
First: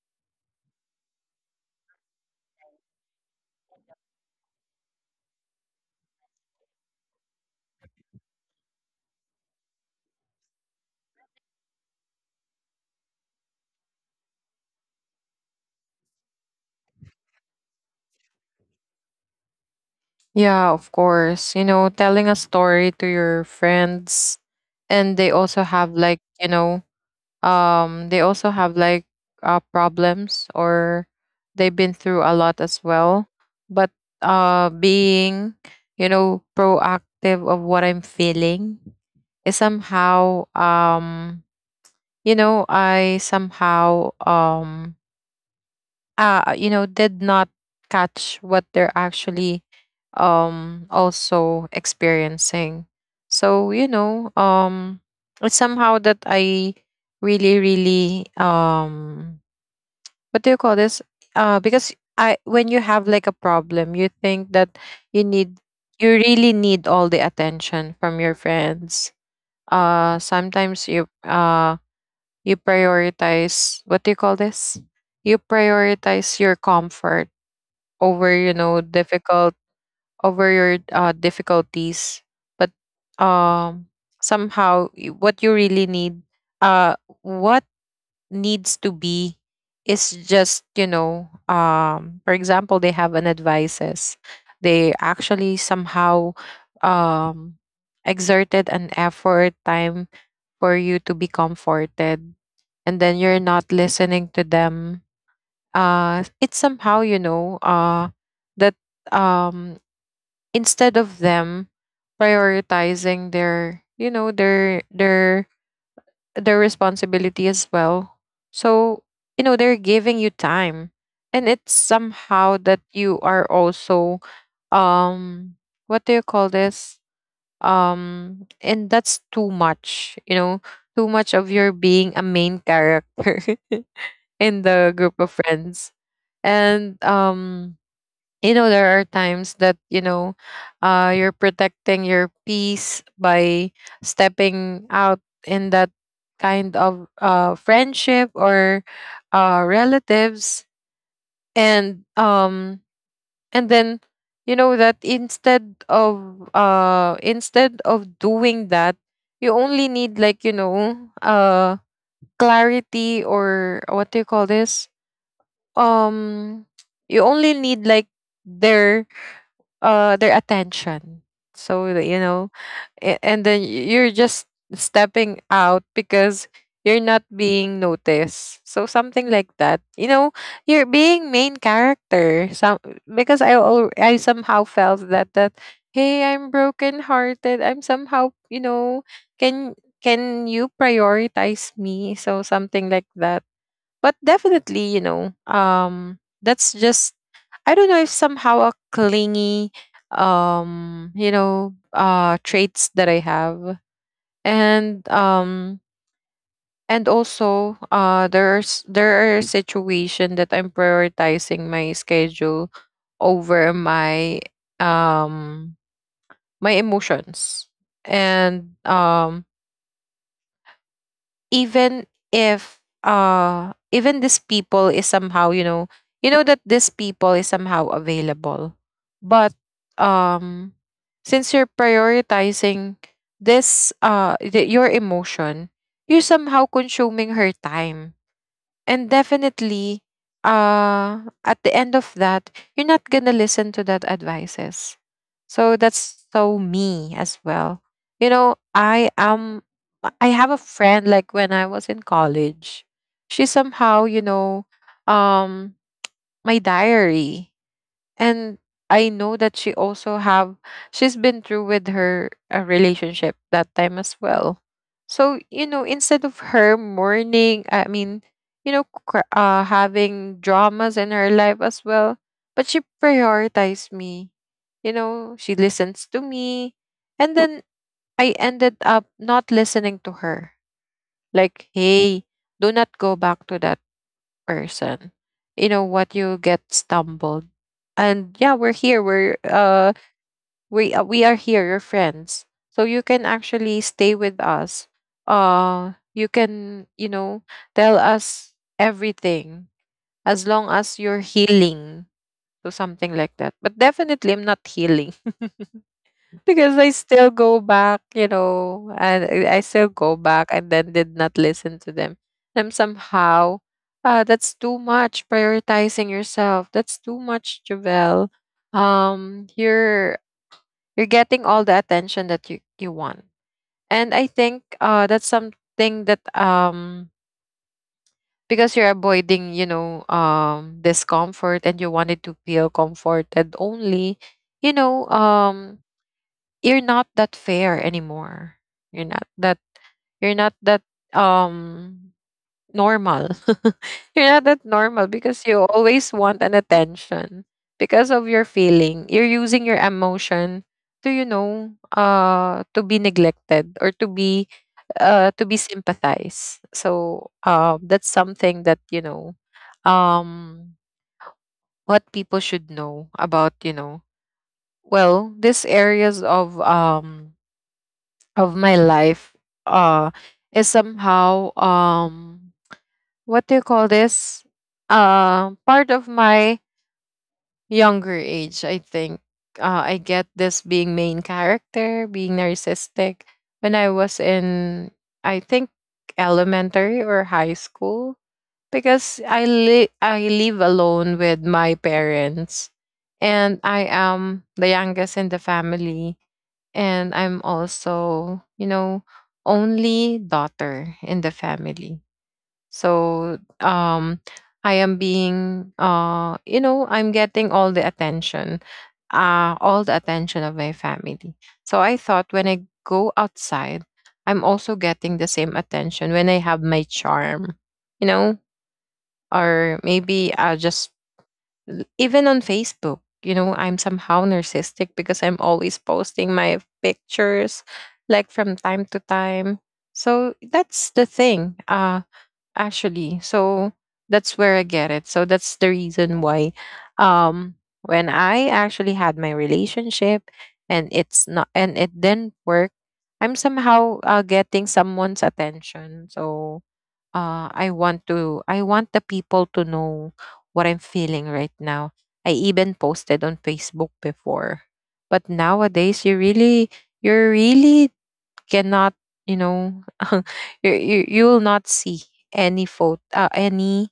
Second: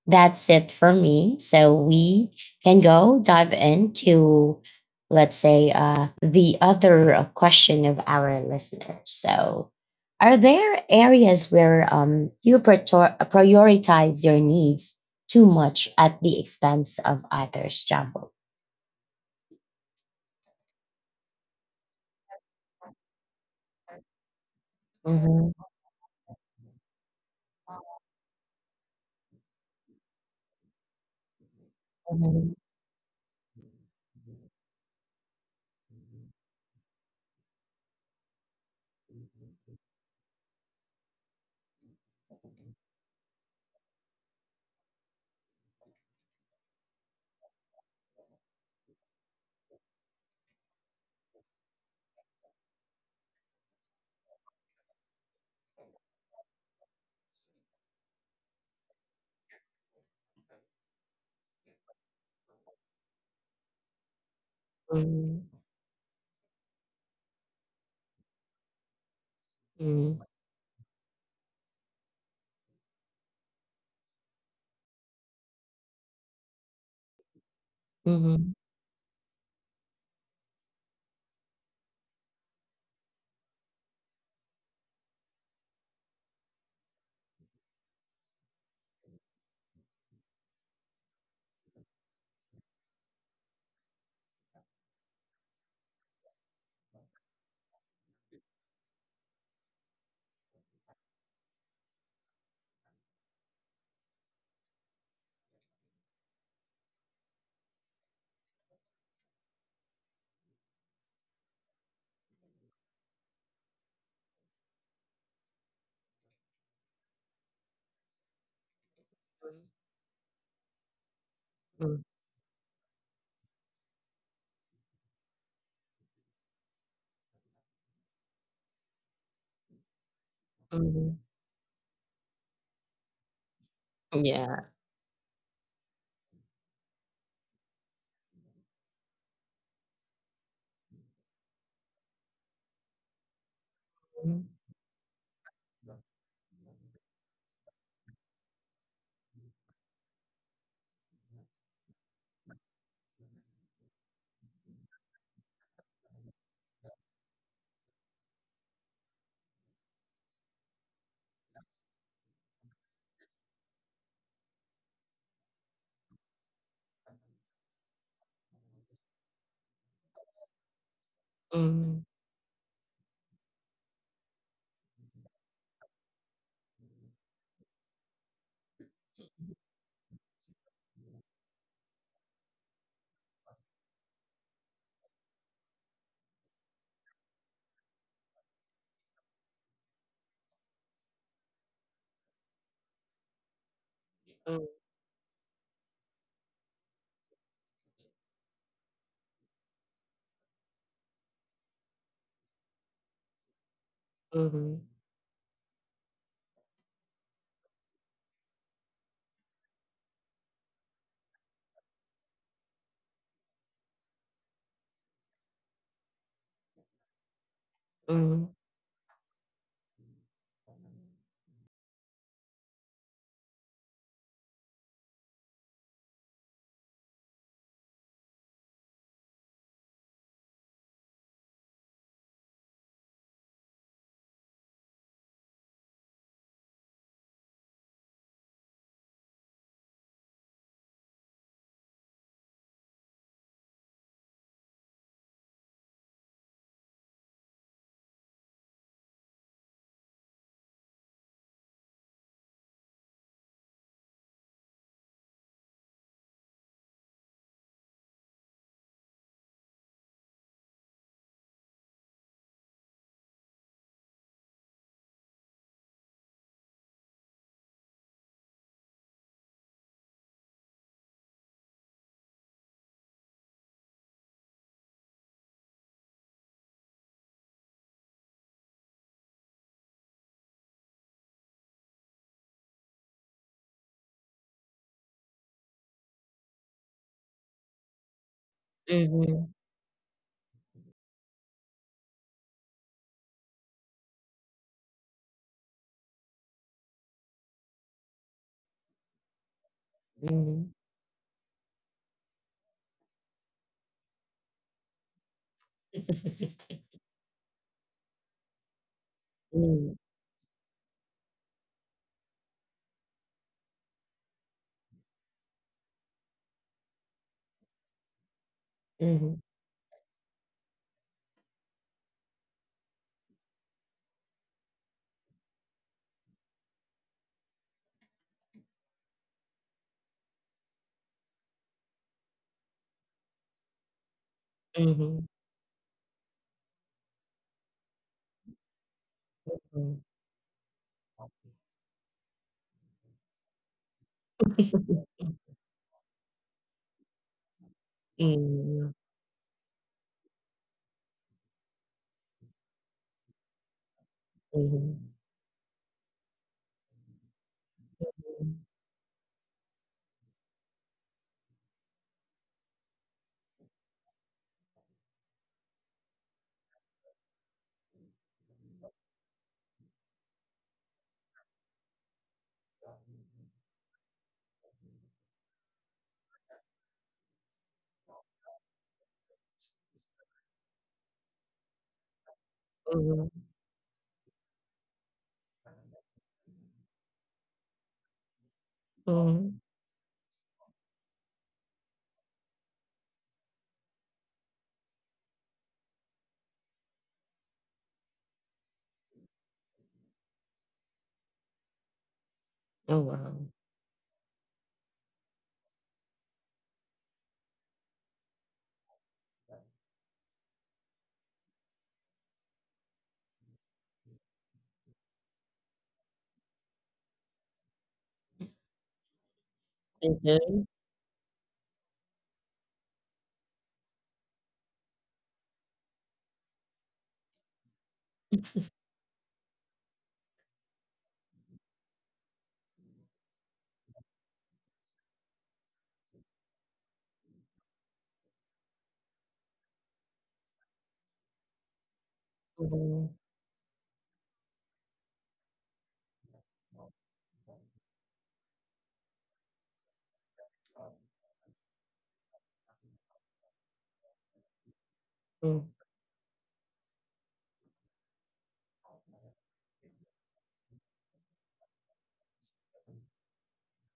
[SPEAKER 1] that's it for me. So we can go dive into, let's say, the other question of our listeners. So, are there areas where, you praetor- prioritize your needs too much at the expense of others, Jumbo?
[SPEAKER 2] Yeah, of course. You know, telling a story to your friends and they also
[SPEAKER 1] Mhm,
[SPEAKER 2] have like, you know, they also have like problems, or they've been through a lot
[SPEAKER 1] mhm,
[SPEAKER 2] as well, but being, you know, proactive of what I'm feeling is somehow, you know, I somehow, you know, did not catch what they're actually also experiencing. So, you know, it's somehow that I really, really, what do you call this, because I, when you have like a problem, you think that you
[SPEAKER 1] mhm,
[SPEAKER 2] need, you really need all the attention from your friends.
[SPEAKER 1] mhm,
[SPEAKER 2] Sometimes you you prioritize, what do you call this, you prioritize your comfort over, you
[SPEAKER 1] mhm,
[SPEAKER 2] know, difficult over your difficulties. But um somehow, what you really need, uh what needs to be, is just, you know, for example, they have an advices, they actually somehow, um exerted an effort time for you to be comforted, and then you're not listening to them. It's somehow, you know, that, um instead of them prioritizing their, you know, their their responsibility as well. So, you know, they're giving you time, and it's
[SPEAKER 1] mhm,
[SPEAKER 2] somehow that you are also um what do you call this, and that's too much, you know, too
[SPEAKER 1] mhm.
[SPEAKER 2] much of your being a main character *laughs* in
[SPEAKER 1] Yeah.
[SPEAKER 2] the group of friends. And you know, there are times that, you know, you're protecting your peace by
[SPEAKER 1] Mhm,
[SPEAKER 2] stepping out in that kind of friendship or relatives, and um and then, you know, that instead of doing that, you only need like, you know, uh clarity, or what do you call this, um you only need like their their attention, so that, you
[SPEAKER 1] mhm,
[SPEAKER 2] know, and then you're just stepping out because you're not being noticed, so something like that, you know. You're being main character, some, because I I somehow felt that hey, I'm broken hearted, I'm somehow, you know, can can you prioritize me, so something like that. But definitely, you know, that's just, I don't know if somehow a clingy, you know, traits that I have,
[SPEAKER 1] mhm,
[SPEAKER 2] and um, and also, there's, there are situation that I'm prioritizing my schedule over my um my emotions,
[SPEAKER 1] mhm,
[SPEAKER 2] and even if even this people is somehow, you know, you know that this people is somehow available, but um since you're prioritizing your emotion, you're somehow consuming her time. And definitely, at the end of that, you're not gonna listen to that advices. So that's so me as well, you know. I am, I have a friend, like, when I was in college, she somehow, you know, um my diary, and I know that she also have, she's been through with her relationship that time as well. So, you know, instead of her mourning, I mean, you know, having dramas in her life as well, but she prioritized me. You know, she listens to me, and then I ended up not listening to her. Like, hey, do not go back to that person. You know what, you get stumbled. And yeah, we're here. We're
[SPEAKER 1] mhm,
[SPEAKER 2] uh we uh, we are here, your friends. So you can actually stay with us. You can, you know, tell us everything as long
[SPEAKER 1] mhm.
[SPEAKER 2] as you're healing. So something like that. But definitely I'm not healing
[SPEAKER 1] *laughs*
[SPEAKER 2] because I still go back, you know, and I still
[SPEAKER 1] Mhm,
[SPEAKER 2] go back, and then did not listen to them. And somehow, that's too much prioritizing yourself. That's too much, Javel.
[SPEAKER 1] mhm,
[SPEAKER 2] Um, you're you're getting all the attention that you want, and I think that's something that, because you're avoiding, you know, discomfort, and you wanted to feel comforted only, you know,
[SPEAKER 1] mhm,
[SPEAKER 2] you're not that fair anymore. You're not that,
[SPEAKER 1] mhm.
[SPEAKER 2] you're not that um normal. *laughs* You're not that normal
[SPEAKER 1] *laughs*
[SPEAKER 2] because you always want an attention because of your
[SPEAKER 1] Mhm,
[SPEAKER 2] feeling. You're using your emotion to, you know, to be neglected or
[SPEAKER 1] mhm,
[SPEAKER 2] to be sympathized. So that's
[SPEAKER 1] mhm,
[SPEAKER 2] something that, you know, um what people should know about, you know. Well, these areas of my life uh is somehow, what do you call this, part of my younger age, I think. I get this being main character, being narcissistic when I was in, I think, elementary or high school, because I
[SPEAKER 1] mhm. *laughs*
[SPEAKER 2] I live alone with my parents, and I am the youngest in the family, and I'm also, you know, only daughter in the family.
[SPEAKER 1] Oh, wow.
[SPEAKER 2] So I am being you know, I'm getting all the attention of my family. So I thought when I go outside, I'm also getting the same attention when I have my charm, you know, or maybe I'll
[SPEAKER 1] Mhm,
[SPEAKER 2] just, even on Facebook, you know, I'm somehow narcissistic because I'm always posting my pictures, like, from time to time. So that's the thing, actually. So that's where I get it. So that's the reason why, um when I actually had my relationship, and it's not, and it didn't work,
[SPEAKER 1] mhm,
[SPEAKER 2] I'm somehow getting someone's attention. So I want to, I want the people to know what I'm feeling right now. I even posted on Facebook before. But
[SPEAKER 1] mm,
[SPEAKER 2] nowadays you really, you really cannot, you know, *laughs* you, you will not see any photo, any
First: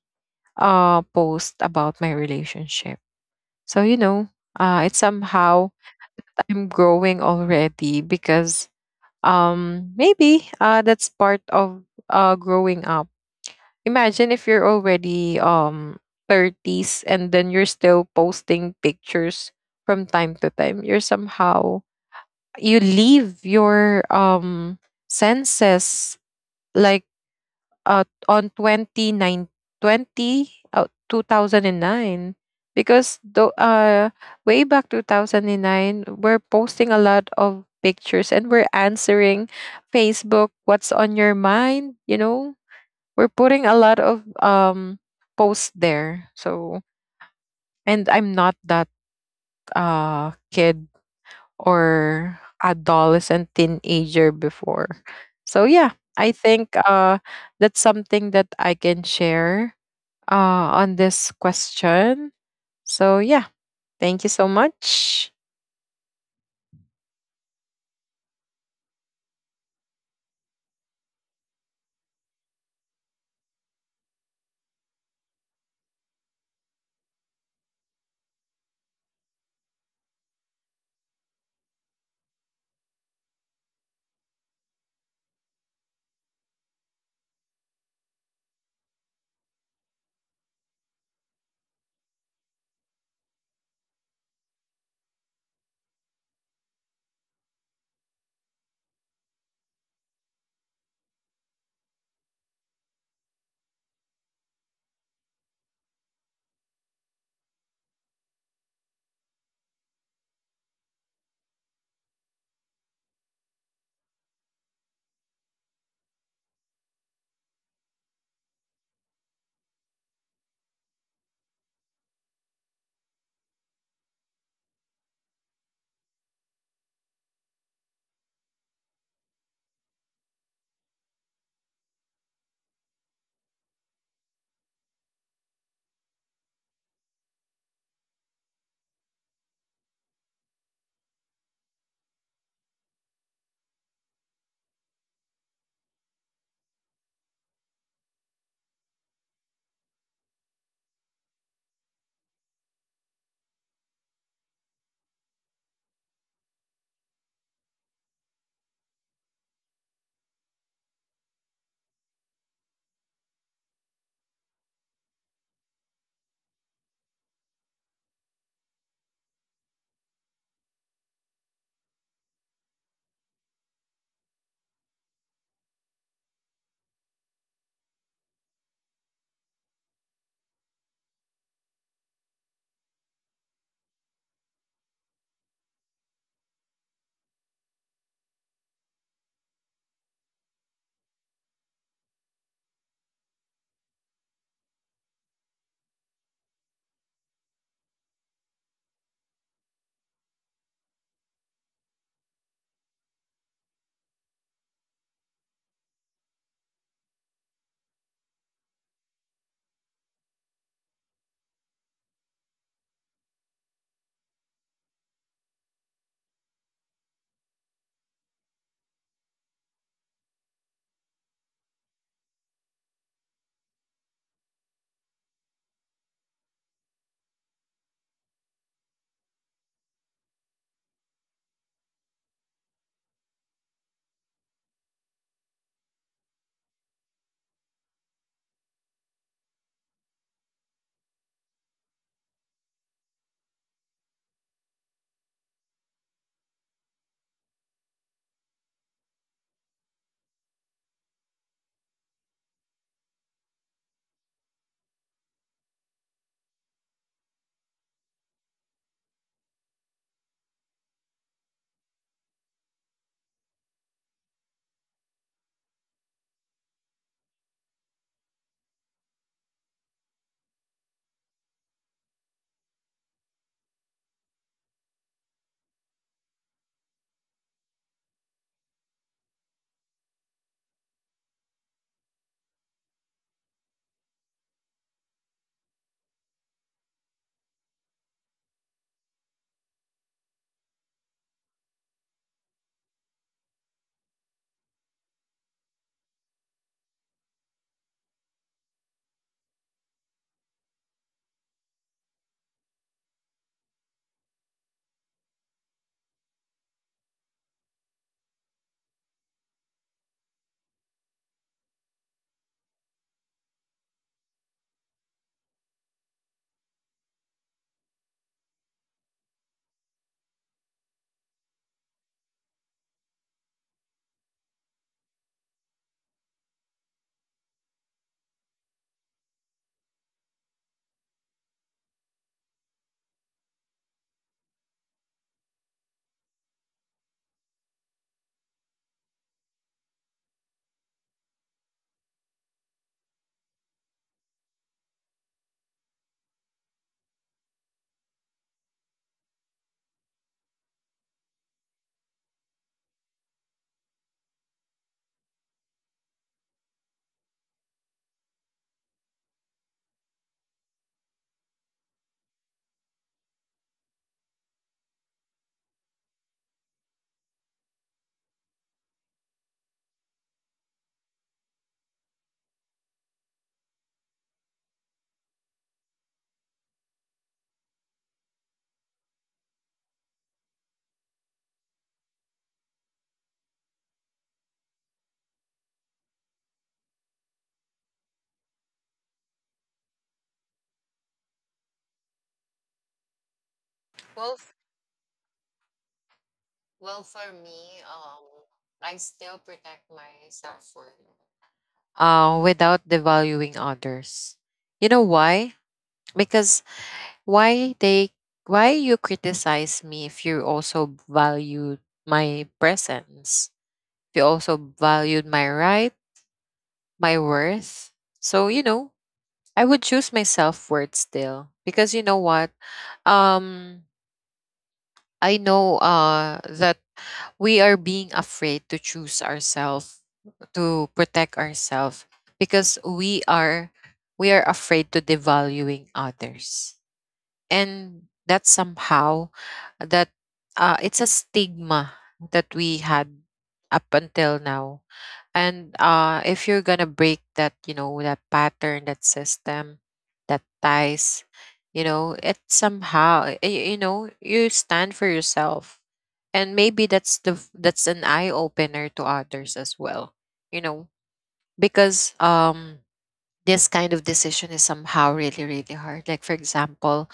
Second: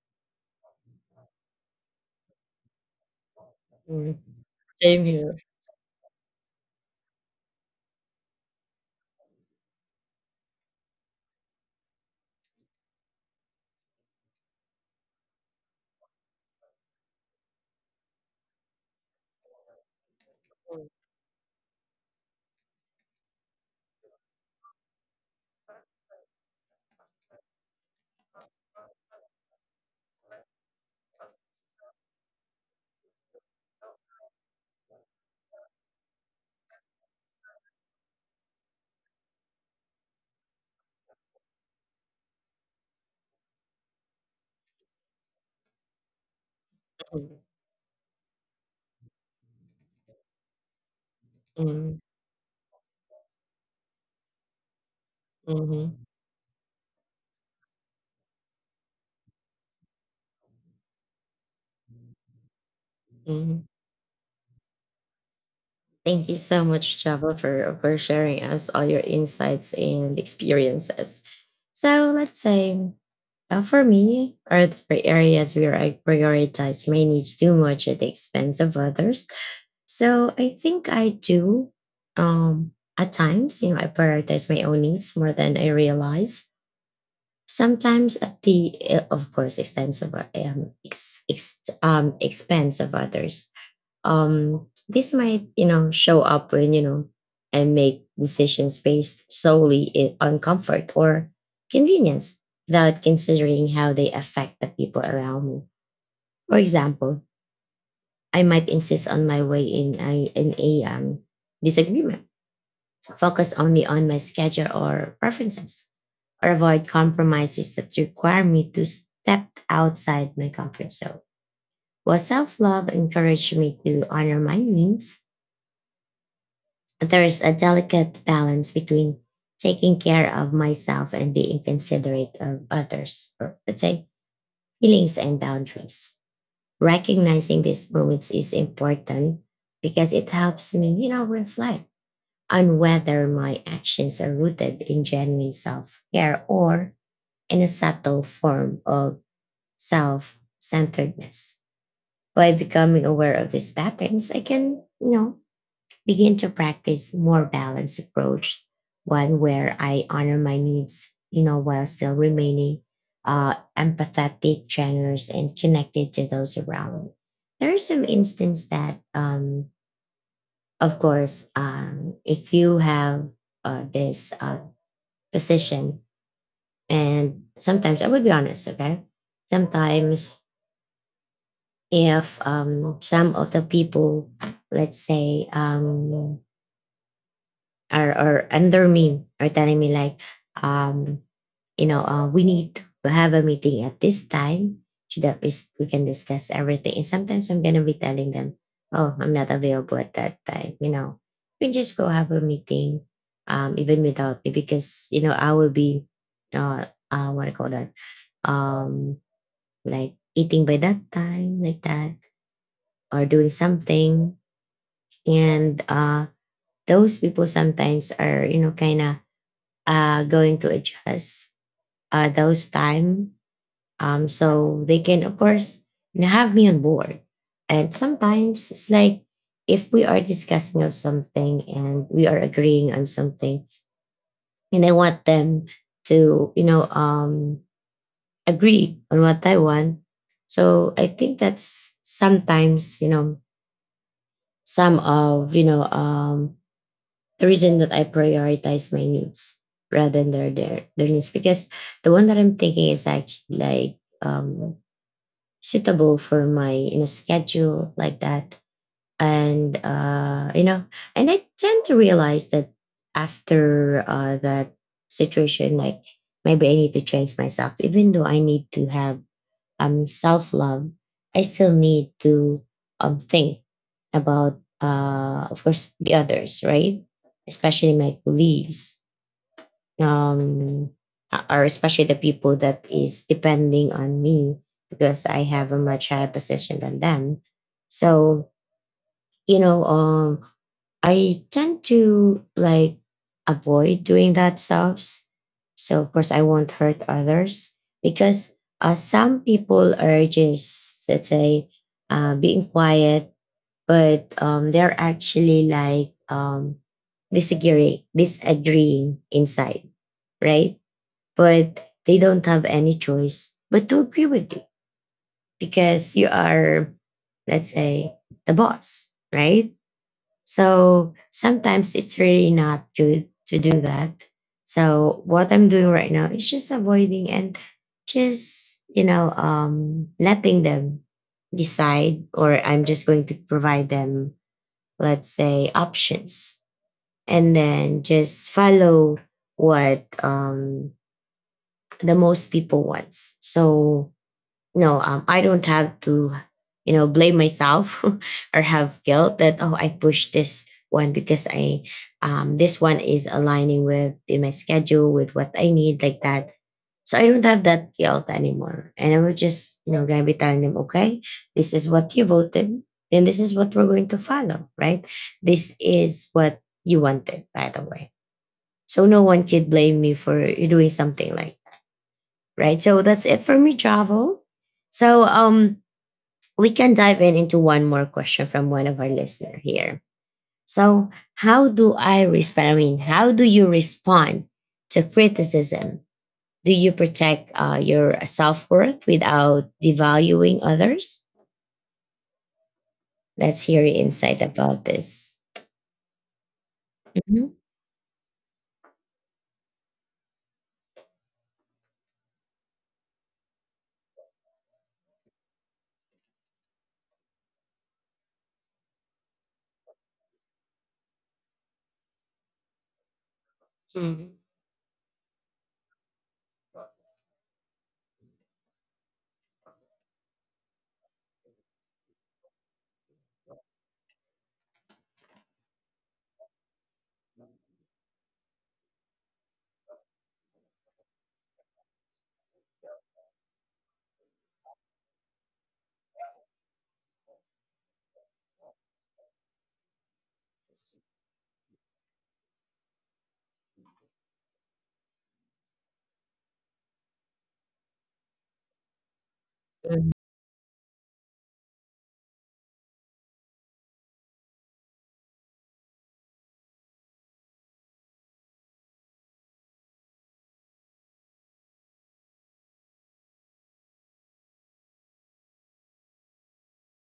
[SPEAKER 2] post about my relationship. So, you
[SPEAKER 1] mm.
[SPEAKER 2] know, it's
[SPEAKER 1] Same here.
[SPEAKER 2] somehow I'm growing already, because maybe that's part of growing up. Imagine if you're already 30s and then you're still posting pictures from time to time. You're somehow, you leave your senses, like on twenty nine twenty 20 2009, because though way back 2009 we're posting a lot of pictures, and we're answering Facebook what's on your mind, you know. We're putting a lot of posts there, so, and I'm not that kid
[SPEAKER 1] Mhm,
[SPEAKER 2] or adolescent teenager before.
[SPEAKER 1] mhm,
[SPEAKER 2] So yeah,
[SPEAKER 1] mhm,
[SPEAKER 2] I think that's something that I can share on this question. So yeah,
[SPEAKER 1] mhm.
[SPEAKER 2] thank you so much.
[SPEAKER 1] Thank you so much, Java, for sharing us all your insights and experiences. So let's say, for me, are three areas where I prioritize manage too much at the expense of others. So I think I do. Um, at times, you know, I prioritize my own needs more than I realize. Sometimes at the, of course, expense of expense of others. This might, you know, show up when, you know, I make decisions based solely on comfort or convenience, without considering how they affect the people around me. For example, I might insist on my way in a, disagreement, focus only on my schedule or preferences, or avoid compromises that require me to step outside my comfort zone. While self love encouraged me to honor my needs, there is a delicate balance between taking care of myself and being considerate of others, or let's say feelings and boundaries. Recognizing these moments is important because it helps me, you know, reflect on whether my actions are rooted in genuine self care or in a subtle form of self centeredness. By becoming aware of these patterns, I can, you know, begin to practice more balanced approach, one where I honor my needs, you know, while still remaining empathetic, generous, and connected to those around me. There are some instances that, of course, if you have, this, position. And sometimes I will be honest, okay? Sometimes if, some of the people, let's say, are under me, are telling me like, um, you know, we need to have a meeting at this time so that we can discuss everything. And sometimes I'm going to be telling them, oh, I'm not available at that time. You know, we just go have a meeting, even without me, because, you know, I will be, what do you call that? Um, like eating by that time, like that, or doing something. And those people sometimes are, you know, kind of going to adjust those time. So they can, of course, you know, have me on board. And sometimes it's like, if we are discussing of something and we are agreeing on something, and I want them to, you know, agree on what I want. So I think that's sometimes, you know, some of, you know, the reason that I prioritize my needs rather than their needs, because the one that I'm thinking is actually like um suitable for my, you know, schedule, like that. And you know, and I tend to realize that after that situation, like, maybe I need to change myself. Even though I need to have self love, I still need to think about, of course, the others, right? Especially my colleagues, um or especially the people that is depending on me, because I have a much higher position than them. So, you know, I tend to like avoid doing that stuff. So of course I won't hurt others, because some people are just, let's say, being quiet, but they're actually like, disagreeing inside, right? But they don't have any choice but to agree with you because you are, let's say, the boss, right? So sometimes it's really not good to do that. So what I'm doing right now is just avoiding and just, you know, letting them decide, or I'm just going to provide them, let's say, options and then just follow what the most people wants. So no, I don't have to, you know, blame myself *laughs* or have guilt that, oh, I pushed this one because I, this one is aligning with in my schedule with what I need, like that. So I don't have that guilt anymore, and I will just, you know, gonna be telling them, okay, this is what you voted, then this is what we're going to follow, right? This is what you wanted, by the way. So no one could blame me for doing something like, right? So that's it for me, Javo. So we can dive in into one more question from one of our listener here. So how do I respond? I mean, how do you respond to criticism? Do you protect your self worth without devaluing others? Let's hear your insight about this. Mhm.
[SPEAKER 2] I still protect myself for without devaluing others. You know why? Because, why they, why you criticize me if you also valued my presence? If you
[SPEAKER 1] Mhm.
[SPEAKER 2] also valued my right, my worth. So, you know, I would choose my self-worth still, because you know what? Um I know that we are being afraid to choose ourselves, to protect ourselves, because we are afraid to devaluing others, and that somehow, that, it's a stigma that we had up until now. And if you're gonna break that, you know, that pattern, that system that ties, you know, it somehow, you know, you stand for yourself, and maybe that's the that's an eye opener to others as well, you know. Because this kind of decision is somehow really, really hard. Like, for example,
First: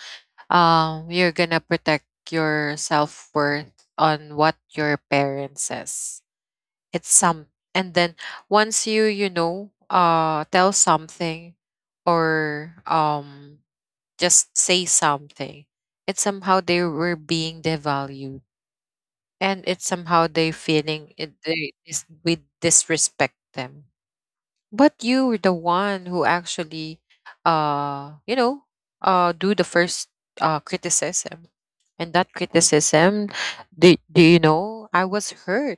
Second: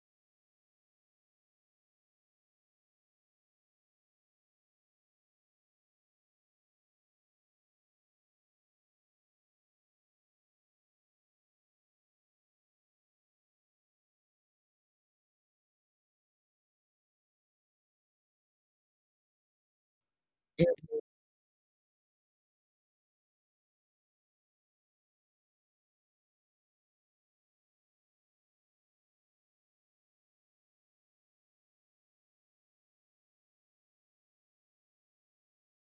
[SPEAKER 2] you're gonna protect your self-worth on what your parents says, it's some, and then once you, you know, tell something, or just say something, it's somehow they were being devalued, and it's somehow they feeling it, they we disrespect them. But you were the one who actually, you know, do the first criticism. And that criticism, do you know, I was hurt.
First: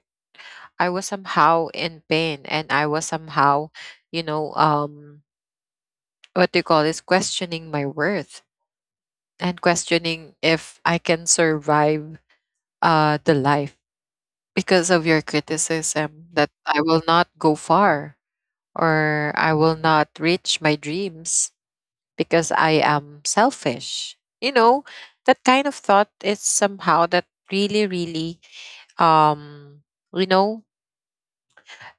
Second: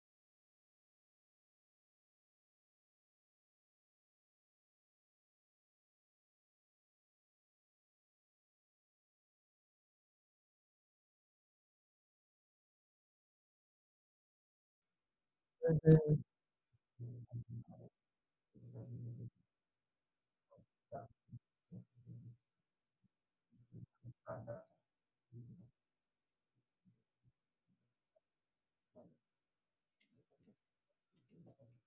[SPEAKER 2] I was somehow in pain, and I was somehow, you know, what do you call this, questioning my worth and questioning if I can survive the life, because of your criticism
[SPEAKER 1] Mhm,
[SPEAKER 2] that I will not go far, or I will not reach my dreams. Because I am selfish. You know, that kind of thought is somehow that really, really, um, you know,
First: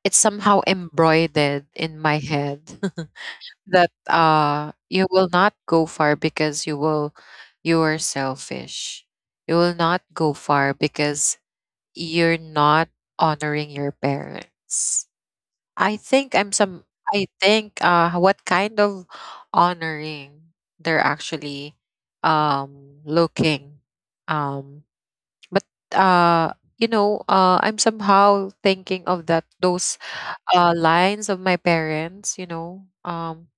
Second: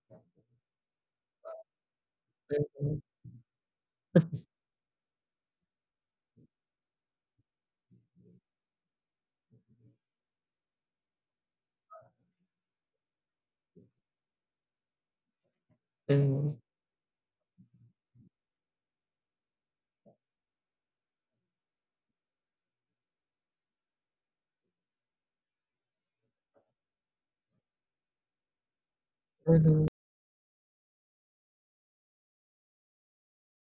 [SPEAKER 2] it's somehow embroidered in my head
[SPEAKER 1] mhm,
[SPEAKER 2] *laughs* that you will not go far, because you will, you are selfish. You will not go far because you're not honoring your parents. I think
[SPEAKER 1] mhm,
[SPEAKER 2] I'm some I think what kind of honoring they're actually looking. Um but you know, I'm somehow thinking of that
[SPEAKER 1] mhm,
[SPEAKER 2] those lines of my parents, you know.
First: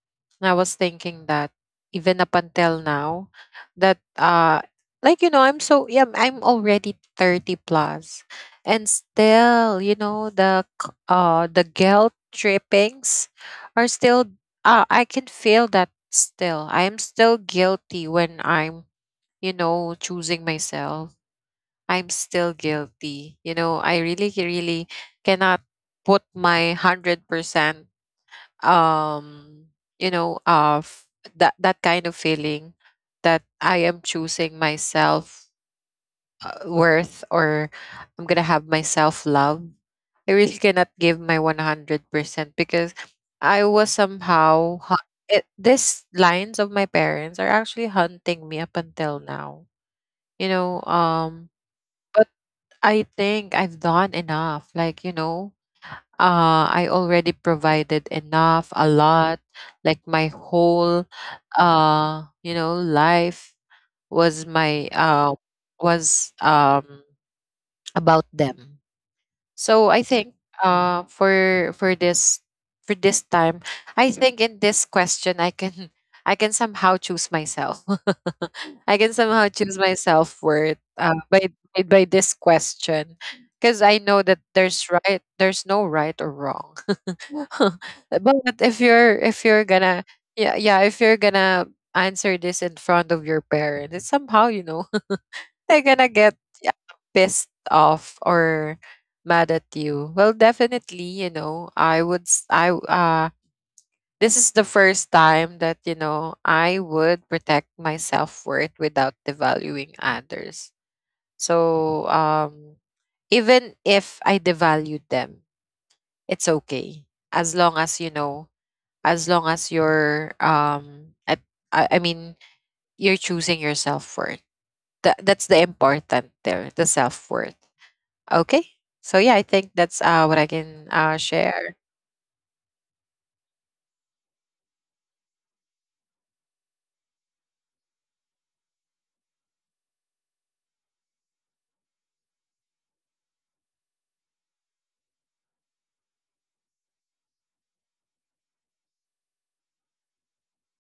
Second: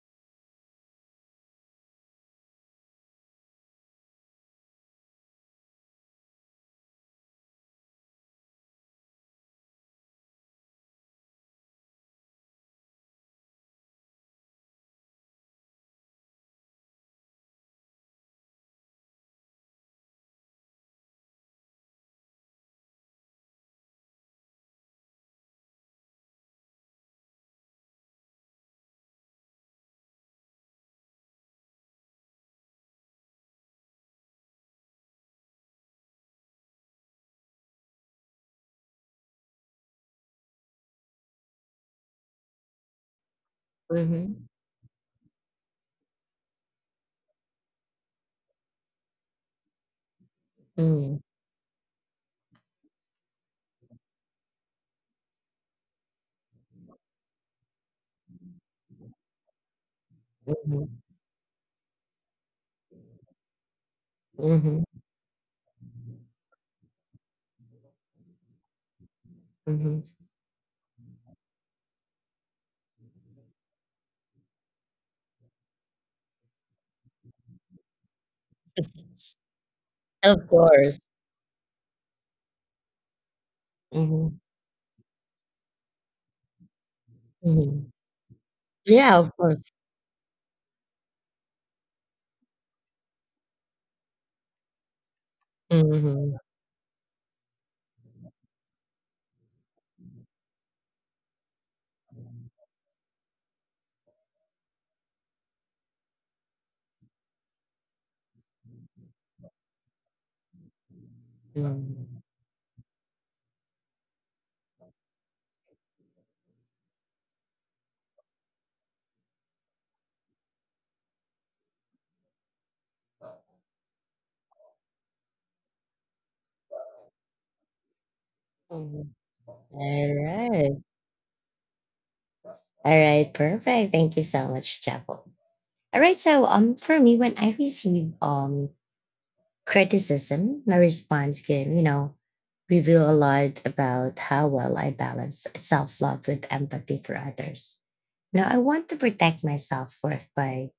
[SPEAKER 2] And I was thinking that even up until now, that, like, you know, I'm so, yeah, I'm already thirty plus, and still, you know, the guilt trippings are still. I can feel that still. I am still guilty when I'm, you know, choosing myself, I'm still guilty. You know, I really, really cannot put my 100%, um, you know, of that kind of feeling, that I am choosing myself worth, or I'm gonna have my self love. I really cannot give my 100%, because I was
[SPEAKER 1] mhm,
[SPEAKER 2] somehow, it, these lines of my parents are actually hunting me up until now. You know,
[SPEAKER 1] mm,
[SPEAKER 2] but I think I've done enough. Like, you know, I already provided enough, a lot. Like my
[SPEAKER 1] mhm,
[SPEAKER 2] whole, you know, life was
[SPEAKER 1] mhm,
[SPEAKER 2] my was about them. So
[SPEAKER 1] mhm.
[SPEAKER 2] I think for this, for this time, I think in this question I can *laughs* I can somehow choose myself. *laughs* I can somehow choose my self
[SPEAKER 1] Of
[SPEAKER 2] worth,
[SPEAKER 1] course.
[SPEAKER 2] by this question, because I know that
[SPEAKER 1] Mhm,
[SPEAKER 2] there's no right or wrong.
[SPEAKER 1] mhm.
[SPEAKER 2] *laughs* But if you're,
[SPEAKER 1] Yeah,
[SPEAKER 2] if
[SPEAKER 1] of
[SPEAKER 2] you're
[SPEAKER 1] course.
[SPEAKER 2] gonna, yeah, yeah, if you're gonna answer this in front of your parents, it's somehow, you know, they're gonna get,
[SPEAKER 1] Mhm,
[SPEAKER 2] yeah, pissed off or mad at you. Well, definitely, you know, I would s- I w- this is the first time that, you know, I would protect my self-worth without devaluing others. So,
[SPEAKER 1] mhm,
[SPEAKER 2] even if I devalued them, it's okay. As long as you know, as long as I mean, you're choosing your self-worth. That, that's the important there, the self-worth. Okay.
[SPEAKER 1] mhm.
[SPEAKER 2] So yeah, I think that's
[SPEAKER 1] All
[SPEAKER 2] what I
[SPEAKER 1] right.
[SPEAKER 2] can share.
[SPEAKER 1] All right. Perfect. Thank you so much, Chapel. All right. So for me, when I receive criticism, my response can, you know, reveal a lot about how well I balance self love with empathy for others. Now, I want to protect myself first by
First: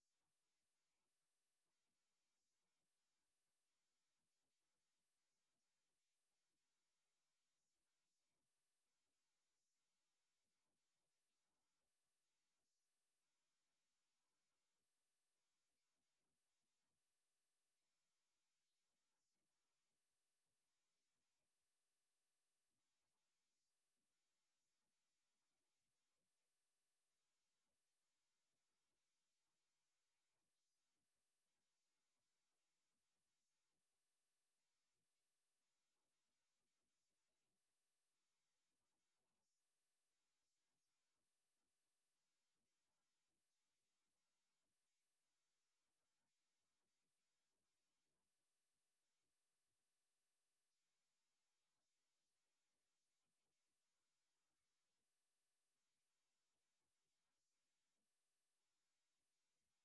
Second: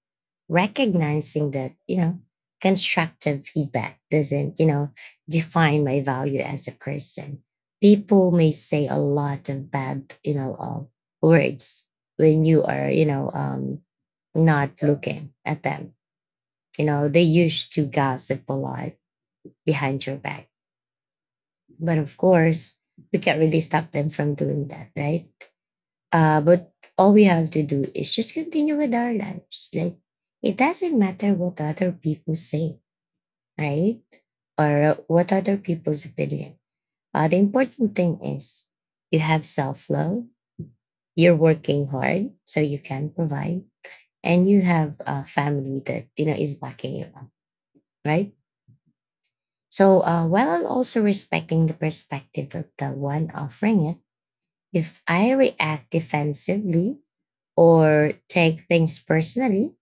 [SPEAKER 1] recognizing that, you know, constructive feedback doesn't, you know, define my value as a person. People may say a lot of bad, you know, words when you are, you know, not looking at them. You know, they used to gossip a lot behind your back. But of course, we can't really stop them from doing that, right? But all we have to do is just continue with our lives. Like, it doesn't matter what other people say, right? Or what other people's opinion. The important thing is you have self love, you're working hard so you can provide, and you have a family that, you know, is backing you up, right? So while also respecting the perspective of the one offering it, if I react defensively or take things personally,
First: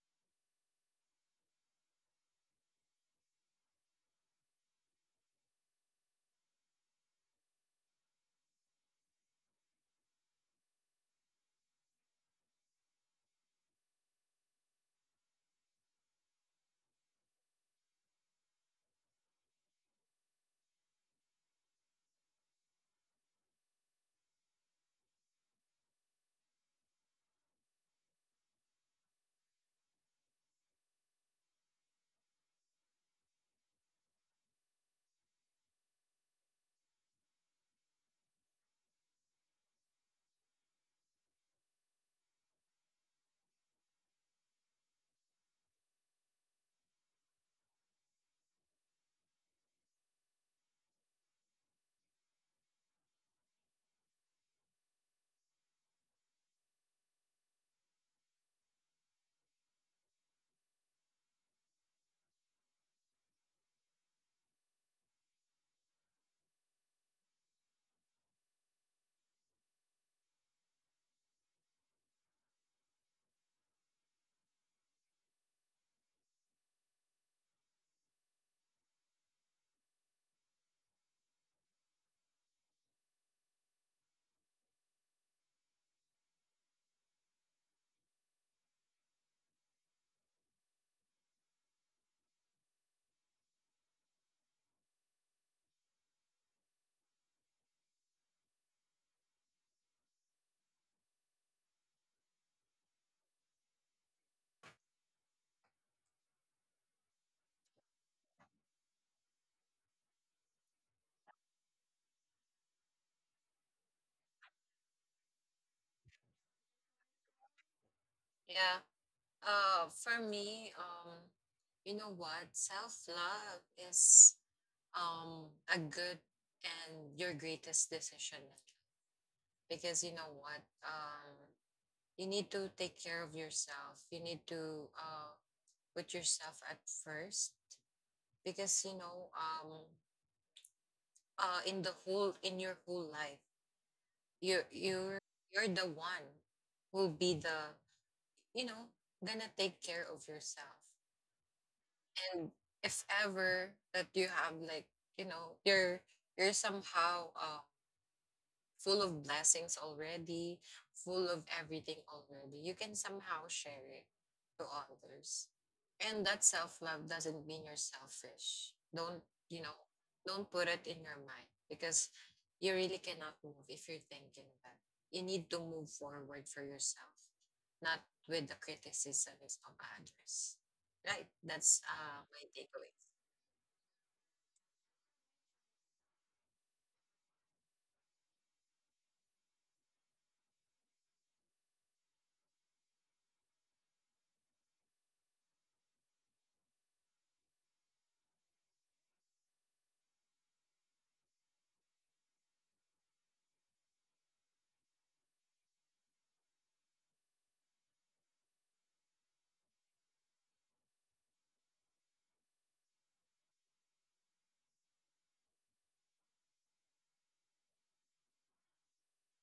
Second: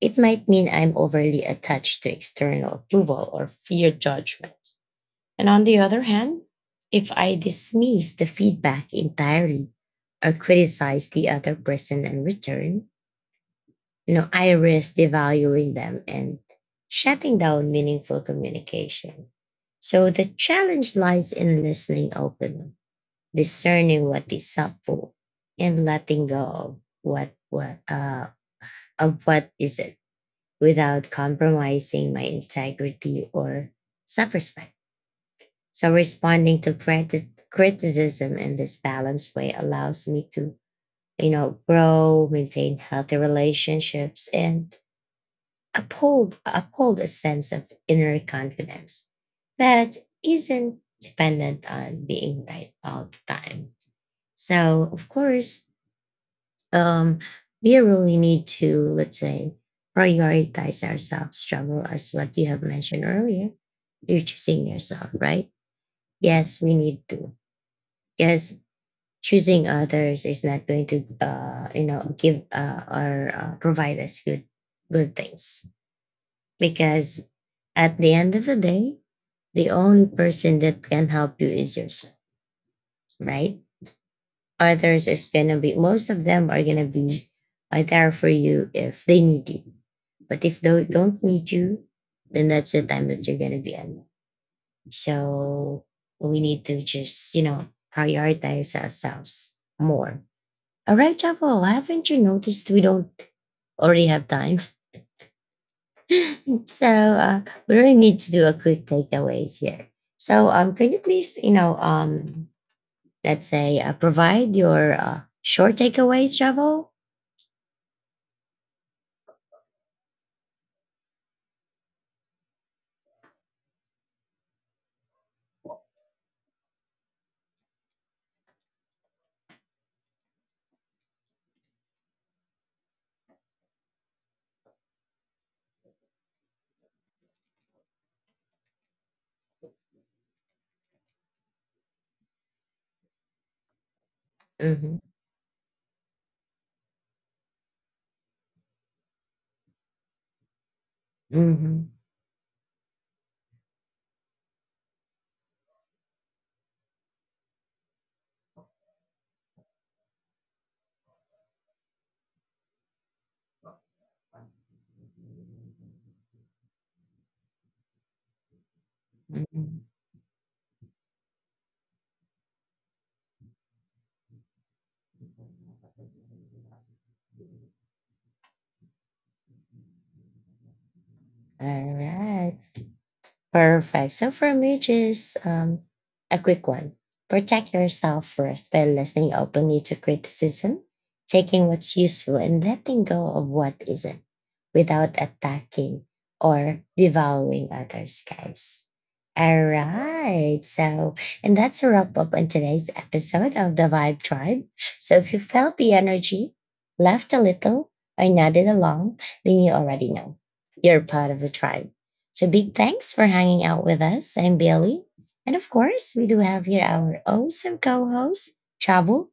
[SPEAKER 1] it might mean I'm overly attached to external approval or fear judgment. And on the other hand, if I dismiss the feedback entirely or criticize the other person in return, you know, I risk devaluing them and shutting down meaningful communication. So the challenge lies in listening openly, discerning what is helpful, and letting go of what of what isn't, without compromising my integrity or self-respect. So responding to criticism in this balanced way allows me to, you know, grow, maintain healthy relationships, and uphold a sense of inner confidence that isn't dependent on being right all the time. So, of course, um, we really need to, let's say, prioritize ourselves, struggle as what you have mentioned earlier. You're choosing yourself, right? Yes, we need to. Yes, choosing others is not going to, you know, give or provide us good, good things because at the end of the day, the only person that can help you is yourself, right? Others is gonna be, most of them are gonna be there for you if they need you. But if they don't need you, then that's the time that you're gonna be alone. So we need to just, you know, prioritize ourselves more. All right, Chavo. Haven't you noticed we don't already have time? *laughs* So we really need to do a quick takeaways here. So can you please, you know, let's say, provide your short takeaways, Javo.
[SPEAKER 2] Yeah. For me, you know what? Self love is a good and your greatest decision, because you know what? You need to take care of yourself. You need to put yourself at first, because you know, in the whole, in your whole life, you,
[SPEAKER 1] Mm-hmm.
[SPEAKER 2] you're the one who'll be the, you know, gonna take care of yourself.
[SPEAKER 1] Mm-hmm.
[SPEAKER 2] And if ever that you have like, you know, you're somehow full of blessings already, full of everything already, you can somehow share it to others. And that self love doesn't mean you're selfish. Don't, you know,
[SPEAKER 1] Mm-hmm.
[SPEAKER 2] don't put it in your mind, because you really cannot move if you're thinking that. You need to move forward for yourself, not with the criticisms of others. Right? That's
[SPEAKER 1] All
[SPEAKER 2] my
[SPEAKER 1] right.
[SPEAKER 2] takeaway.
[SPEAKER 1] Perfect. So for me, just a quick one. Protect your self worth by listening openly to criticism, taking what's useful, and letting go of what isn't, without attacking or devaluing others, guys. All right. So, and that's a wrap up on today's episode of the Vibe Tribe. So if you felt the energy, laughed a little, or nodded along, then you already know you're part of the tribe, so big thanks for hanging out with us. I'm Bailey. And of course, we do have here our awesome co-host, Chavo.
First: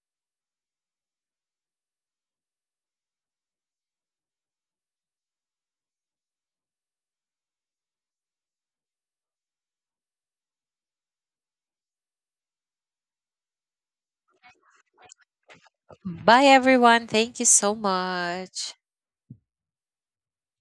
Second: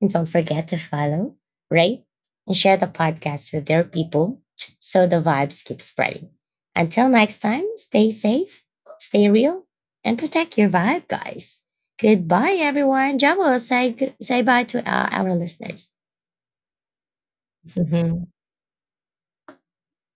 [SPEAKER 1] And don't forget to follow, rate, and share the podcast with their people so the vibes keep spreading. Until next time, stay safe, stay real, and protect your vibe, guys. Goodbye, everyone. Chavo, say bye to our listeners.
[SPEAKER 2] Bye, everyone. Thank you so
[SPEAKER 1] *laughs*
[SPEAKER 2] much.